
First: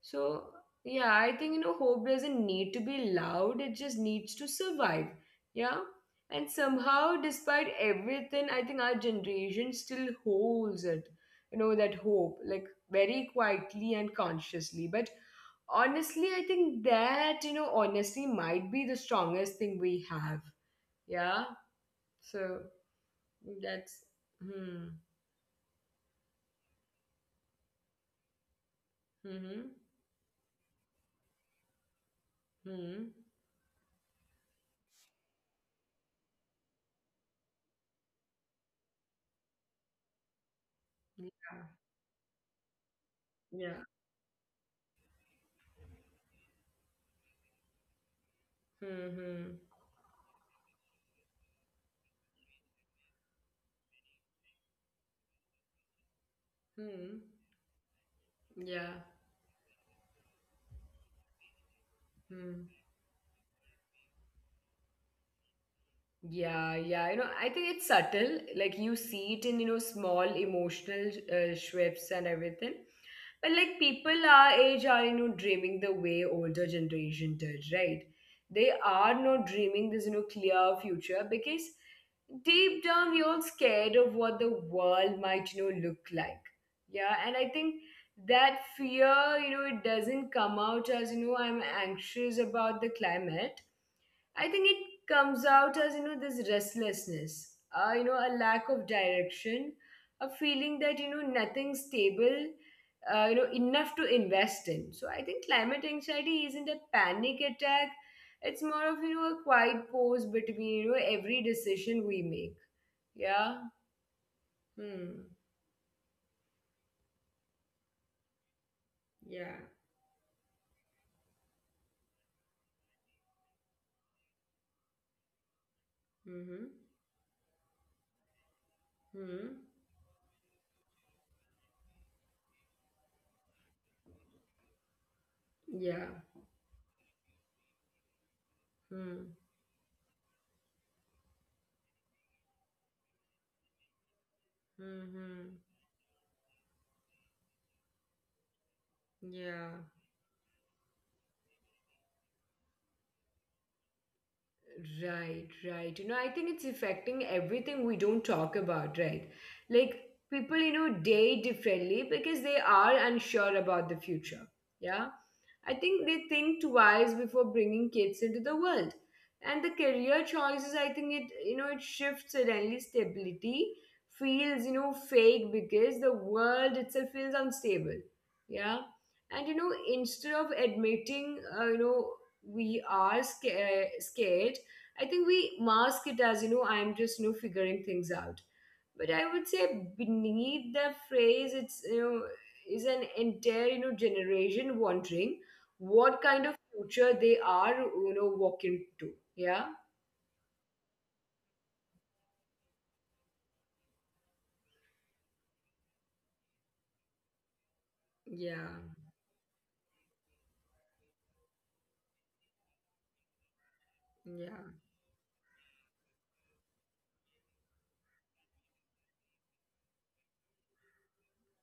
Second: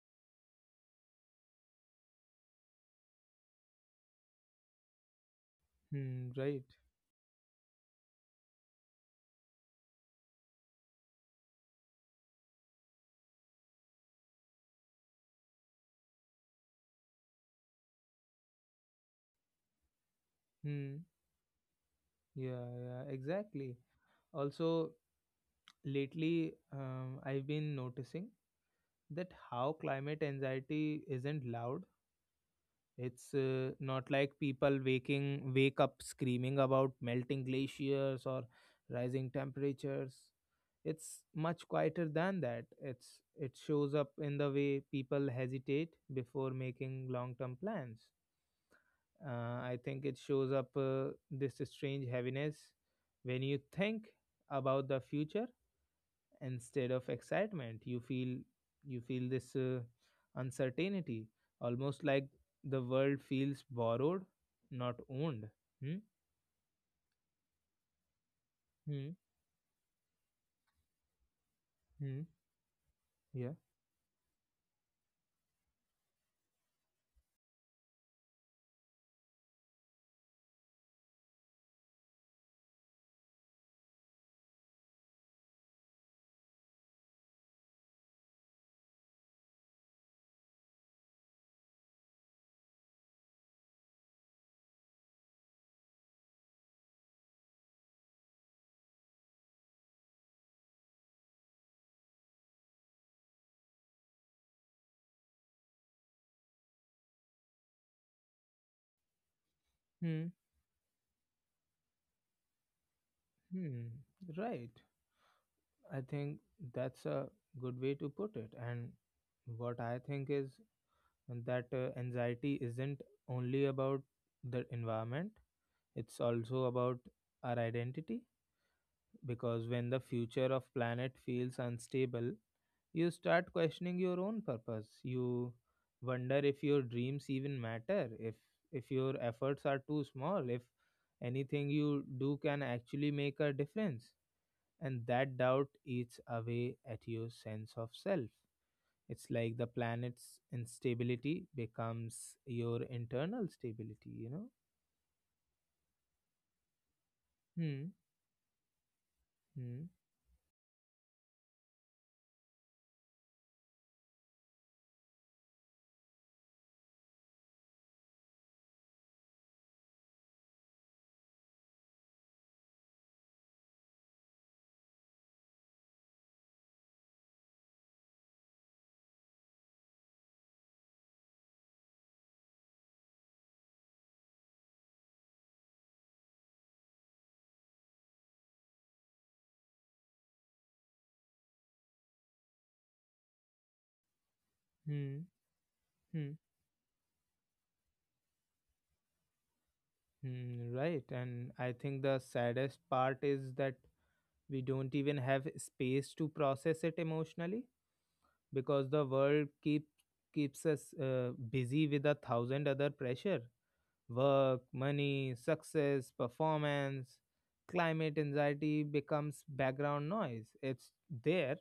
Speaker 2: So, yeah, I think, you know, hope doesn't need to be loud, it just needs to survive. Yeah.
Speaker 1: Hmm,
Speaker 2: And
Speaker 1: right.
Speaker 2: somehow, despite everything, I think our generation still holds it, you know, that hope, like very quietly and consciously. But honestly, I think that, you know, honesty might be the strongest thing we have.
Speaker 1: Hmm.
Speaker 2: Yeah. So
Speaker 1: Yeah, yeah, exactly.
Speaker 2: that's,
Speaker 1: Also,
Speaker 2: hmm,
Speaker 1: lately, I've been noticing that
Speaker 2: hmm,
Speaker 1: how climate anxiety isn't loud.
Speaker 2: hmm.
Speaker 1: It's not like people waking wake up screaming about melting glaciers or rising temperatures. It's
Speaker 2: Yeah.
Speaker 1: much quieter than that. It
Speaker 2: Yeah.
Speaker 1: shows up in the way people hesitate before making long-term plans.
Speaker 2: Hmm. Hmm.
Speaker 1: Uh, I think it shows up, this strange heaviness when you think about the future. Instead of
Speaker 2: Hmm.
Speaker 1: excitement,
Speaker 2: Yeah.
Speaker 1: you feel this uncertainty, almost like
Speaker 2: Hmm.
Speaker 1: the world feels borrowed, not owned. Hmm?
Speaker 2: Yeah, yeah. You know, I think it's subtle. Like you
Speaker 1: Hmm?
Speaker 2: see it in, you know, small emotional shifts
Speaker 1: Hmm?
Speaker 2: and everything. But
Speaker 1: Yeah.
Speaker 2: like people our age are, you know, dreaming the way older generation did, right? They are not dreaming this, you know, clear future because deep down we're all scared of what the world might, you know, look like. Yeah, and I think that fear, you know, it doesn't come out as, you know, I'm anxious about the climate. I think it comes out as, you know, this restlessness, you know, a lack of direction, a feeling that, you know, nothing's stable, you know, enough to invest in. So I think climate anxiety isn't a panic attack. It's more of, you know, a quiet pause
Speaker 1: Hmm?
Speaker 2: between, you know, every decision we make. Yeah.
Speaker 1: Hmm? Right.
Speaker 2: Hmm.
Speaker 1: I think that's a good way to put it.
Speaker 2: Yeah.
Speaker 1: And what I think is that, anxiety isn't only about the environment, it's
Speaker 2: Mm-hmm.
Speaker 1: also about our identity.
Speaker 2: Hmm.
Speaker 1: Because when the future of planet feels unstable, you start questioning your own purpose. You
Speaker 2: Yeah.
Speaker 1: wonder if your dreams even matter, if your
Speaker 2: Hmm.
Speaker 1: efforts are too small, if anything you do can actually make a difference. And that
Speaker 2: Mm-hmm.
Speaker 1: doubt eats away at your sense of self. It's like the
Speaker 2: Yeah.
Speaker 1: planet's instability becomes your internal stability, you know.
Speaker 2: Right, right. You know, I think it's affecting everything
Speaker 1: Hmm.
Speaker 2: we don't talk about, right?
Speaker 1: Hmm.
Speaker 2: Like people, you know, date differently because they are unsure about the future. Yeah. I think they think twice before bringing kids into the world. And the career choices, I think it, you know, it shifts suddenly. Stability feels, you know, fake because the world itself feels unstable. Yeah. And, you know, instead of admitting, you know, scared. I think we mask it as, you know, I'm just, you know, figuring things out, but I would say beneath the phrase, it's, you know, is an entire, you know, generation
Speaker 1: Hmm.
Speaker 2: wondering what
Speaker 1: Hmm.
Speaker 2: kind of future they are, you know, walking to. Yeah,
Speaker 1: Hmm. Right. And I think the saddest part is that we don't even have space to process it emotionally,
Speaker 2: yeah,
Speaker 1: because the world keeps us busy with a thousand other pressure, work,
Speaker 2: yeah.
Speaker 1: money, success, performance. Climate anxiety becomes background noise. It's there,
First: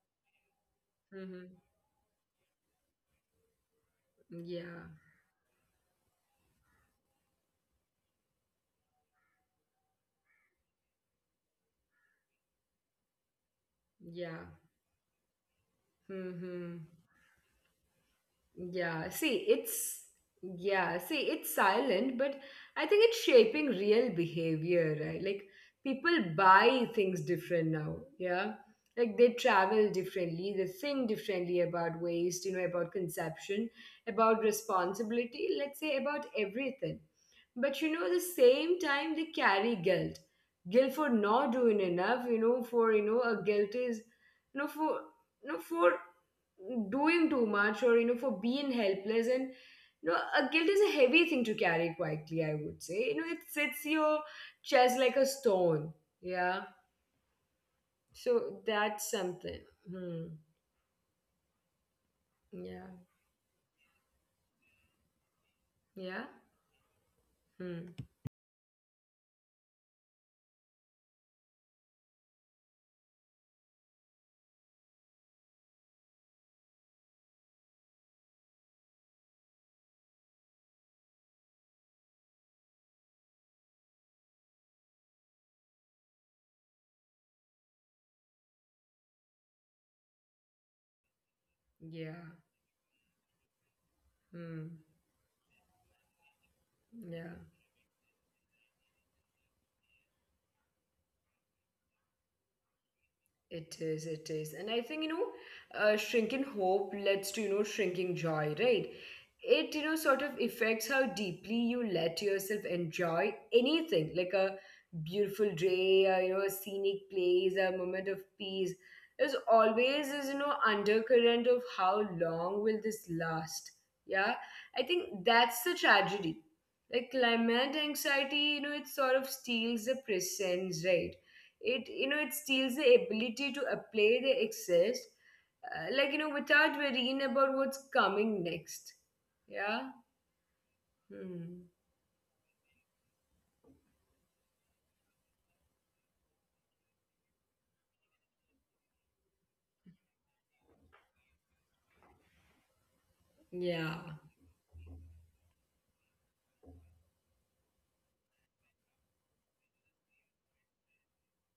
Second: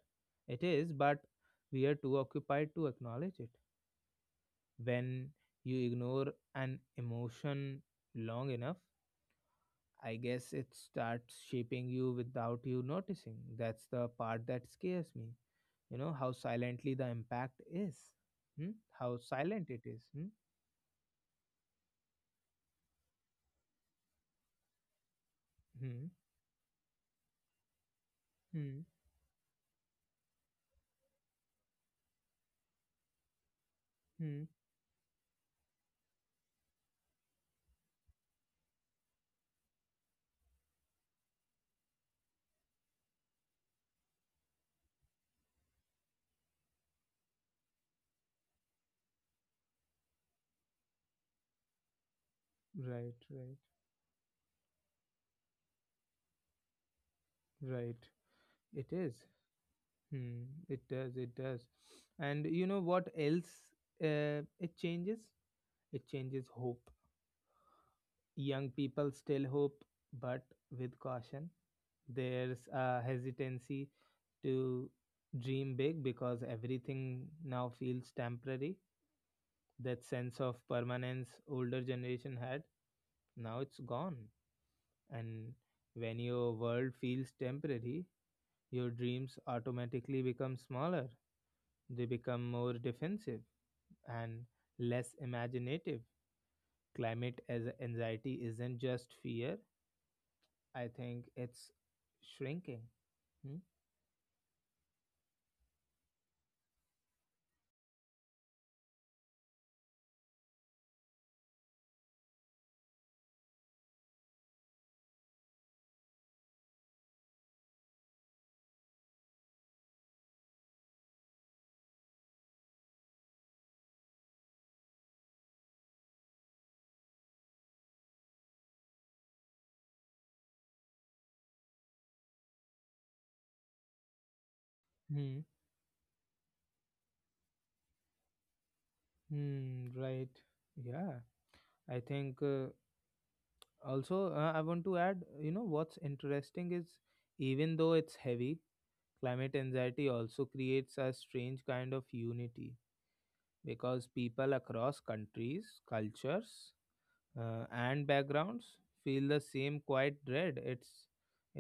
Speaker 1: it is, but
Speaker 2: Hmm.
Speaker 1: we are too occupied to acknowledge it.
Speaker 2: Yeah,
Speaker 1: When you ignore an emotion long enough, I guess it starts shaping you without you noticing. That's the part
Speaker 2: yeah.
Speaker 1: that scares me, you know, how
Speaker 2: Hmm.
Speaker 1: silently the impact is. Hmm?
Speaker 2: Yeah,
Speaker 1: How
Speaker 2: see,
Speaker 1: silent it is.
Speaker 2: it's
Speaker 1: Hmm?
Speaker 2: yeah, see, it's silent, but I think it's shaping real behavior, right? Like
Speaker 1: Hmm,
Speaker 2: people buy things different now, yeah.
Speaker 1: hmm,
Speaker 2: Like they travel differently, they think differently about waste, you know, about conception, about
Speaker 1: hmm.
Speaker 2: responsibility, let's say about everything. But you know, at the same time, they carry guilt. Guilt for not doing enough, you know, for, you know, a guilt is, you know, for, you know, for doing too much, or you know, for being helpless. And you know, a guilt is a heavy thing to carry quietly, I would say. You
Speaker 1: Right,
Speaker 2: know, it
Speaker 1: right.
Speaker 2: sits your chest like a stone. Yeah,
Speaker 1: Right.
Speaker 2: so
Speaker 1: It
Speaker 2: that's
Speaker 1: is.
Speaker 2: something. Hmm.
Speaker 1: Hmm. It does, it does. And you know
Speaker 2: Yeah,
Speaker 1: what else, uh, it changes, it
Speaker 2: yeah.
Speaker 1: changes hope.
Speaker 2: Hmm.
Speaker 1: Young people still hope, but with caution. There's a hesitancy to dream big because everything now feels temporary. That sense of permanence older generation had, now it's gone. And when your world feels temporary, your dreams automatically become smaller. They
Speaker 2: Yeah.
Speaker 1: become more defensive and
Speaker 2: Hmm.
Speaker 1: less imaginative.
Speaker 2: Yeah.
Speaker 1: Climate as anxiety isn't just fear, I think it's shrinking. Hmm?
Speaker 2: It is, it is. And I think, you know, shrinking hope leads to, you know, shrinking joy, right? It, you know, sort of affects how deeply you let yourself enjoy anything, like a beautiful day, a, you know, a scenic place, a moment of peace. There's always this, you know, undercurrent of how long will this last? Yeah. I think that's the tragedy. Like climate anxiety, you know, it sort of steals the presence, right? It, you know, it steals the ability to apply the excess,
Speaker 1: Hmm.
Speaker 2: like you know, without worrying about what's coming next.
Speaker 1: Hmm.
Speaker 2: Yeah.
Speaker 1: Right. Yeah.
Speaker 2: Hmm.
Speaker 1: I think, also, I want to add, you know, what's interesting is, even though it's heavy, climate anxiety also creates a strange kind of unity.
Speaker 2: Yeah,
Speaker 1: Because people across countries, cultures, and backgrounds feel the same quiet dread. It's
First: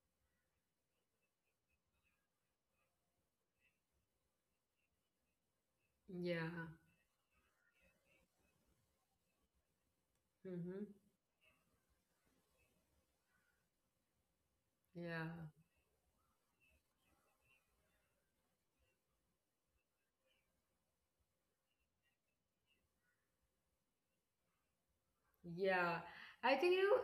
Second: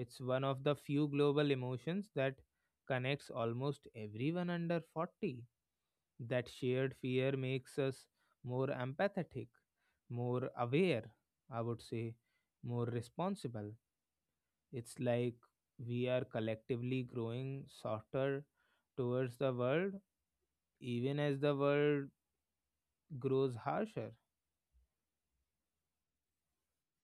Speaker 1: it's one of the few global emotions that connects almost everyone under 40. That
Speaker 2: yeah.
Speaker 1: shared fear makes us more empathetic, more
Speaker 2: Hmm.
Speaker 1: aware, I would say, more responsible. It's
Speaker 2: Yeah,
Speaker 1: like we are collectively growing softer towards the world, even as the world grows harsher.
Speaker 2: yeah. I think you know,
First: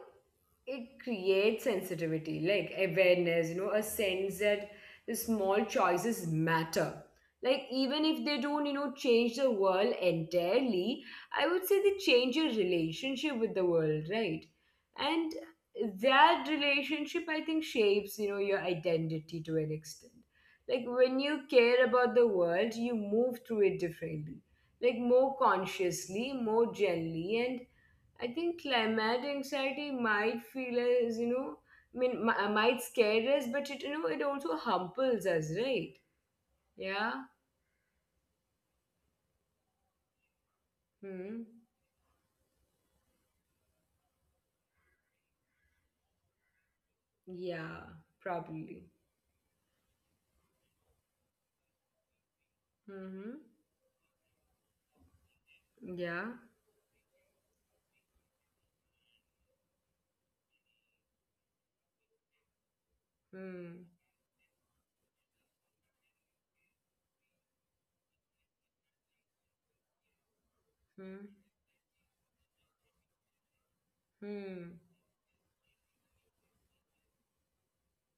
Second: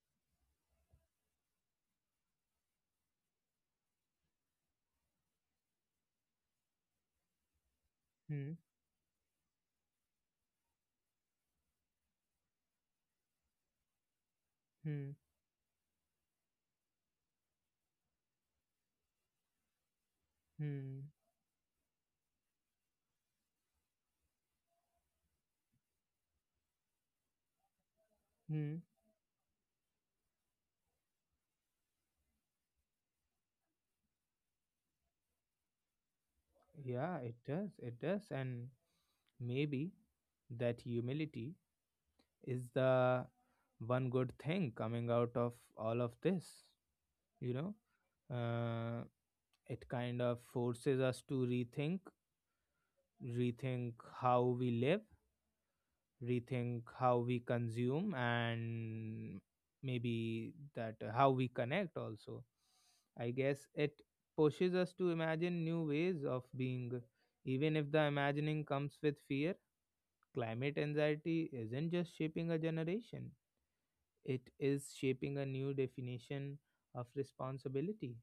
Speaker 2: it creates sensitivity, like awareness, you know, a sense that the small choices matter. Like, even if they
Speaker 1: Hmm,
Speaker 2: don't, you know, change the world entirely, I would say they change your relationship with the world, right?
Speaker 1: hmm,
Speaker 2: And that relationship, I think, shapes, you know, your identity to an extent. Like,
Speaker 1: hmm,
Speaker 2: when you care about the world, you move through it differently, like, more consciously, more gently, and I think
Speaker 1: hmm.
Speaker 2: climate anxiety might feel as, you know, might scare us, but it, you know, it also humbles us, right?
Speaker 1: Yeah,
Speaker 2: Yeah.
Speaker 1: it does. It does. And maybe that
Speaker 2: Hmm.
Speaker 1: humility is the one good thing coming out of all of this, you know?
Speaker 2: Yeah, probably.
Speaker 1: Uh, it kind of forces us to rethink,
Speaker 2: Mm-hmm.
Speaker 1: rethink how we live,
Speaker 2: Yeah.
Speaker 1: rethink how we consume, and maybe that, how we connect also. I guess
Speaker 2: Hmm.
Speaker 1: it pushes us to imagine new ways of being, even if the imagining comes with fear. Climate
Speaker 2: Hmm.
Speaker 1: anxiety isn't just shaping a generation, it
Speaker 2: Hmm.
Speaker 1: is shaping a new definition of responsibility.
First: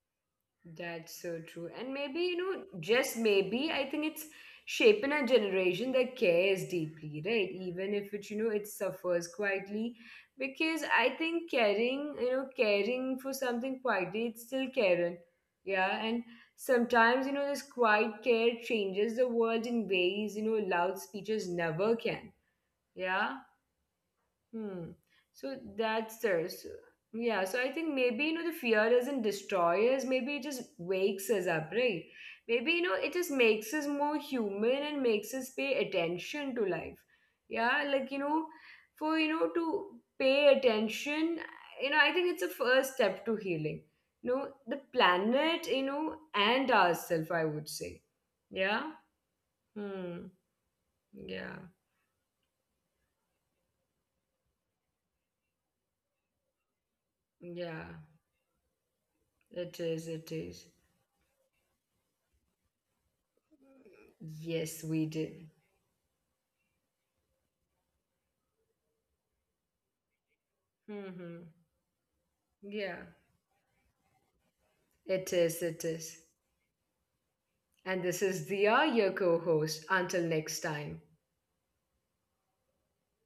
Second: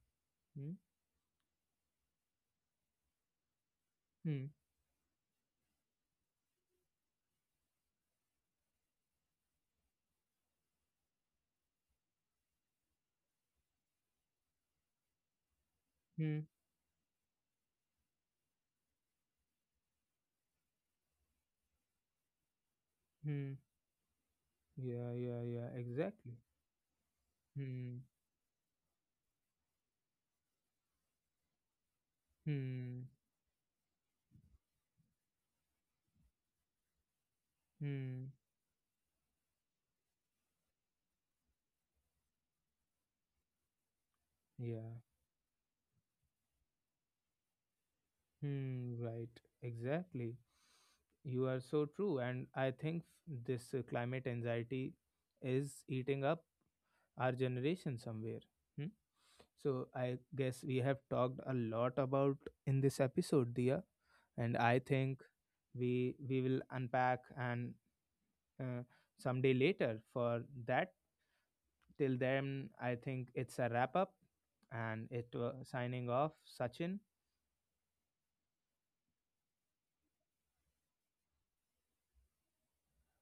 Speaker 1: Hmm?
Speaker 2: That's so true. And maybe, you know, just maybe, I think it's
Speaker 1: Hmm.
Speaker 2: shaping a generation that cares deeply, right? Even if it, you know, it suffers quietly. Because I think caring, you know, caring for something quietly, it's still caring. Yeah. And
Speaker 1: Hmm.
Speaker 2: sometimes, you know, this quiet care changes the world in ways, you know, loud speeches never can. Yeah.
Speaker 1: Hmm.
Speaker 2: Hmm.
Speaker 1: Yeah, yeah,
Speaker 2: So
Speaker 1: yeah,
Speaker 2: that's
Speaker 1: exactly.
Speaker 2: there. So, yeah. So I think
Speaker 1: Hmm.
Speaker 2: maybe you know, the fear doesn't destroy us. Maybe it just wakes us up, right? Maybe you know,
Speaker 1: Hmm.
Speaker 2: it just makes us more human and makes us pay attention to life. Yeah, like you
Speaker 1: Hmm.
Speaker 2: know, for you know, to pay attention, you know, I think it's a first step to healing. You know, the
Speaker 1: Yeah.
Speaker 2: planet, you know, and ourselves, I would say. Yeah.
Speaker 1: Hmm, right,
Speaker 2: Hmm.
Speaker 1: exactly. You
Speaker 2: Yeah.
Speaker 1: are so true. And I think this climate anxiety is eating up our
Speaker 2: Yeah.
Speaker 1: generation somewhere. Hmm?
Speaker 2: It
Speaker 1: So
Speaker 2: is.
Speaker 1: I
Speaker 2: It is.
Speaker 1: guess we have talked a lot about in this episode, Dia, and
Speaker 2: Yes,
Speaker 1: I
Speaker 2: we
Speaker 1: think
Speaker 2: did.
Speaker 1: we will unpack and uh, someday later for that.
Speaker 2: Hmm.
Speaker 1: Till then,
Speaker 2: Yeah,
Speaker 1: I think it's a wrap up, and
Speaker 2: it
Speaker 1: it,
Speaker 2: is. It
Speaker 1: signing
Speaker 2: is.
Speaker 1: off, Sachin.
Speaker 2: And this is Dia, your co host. Until next time.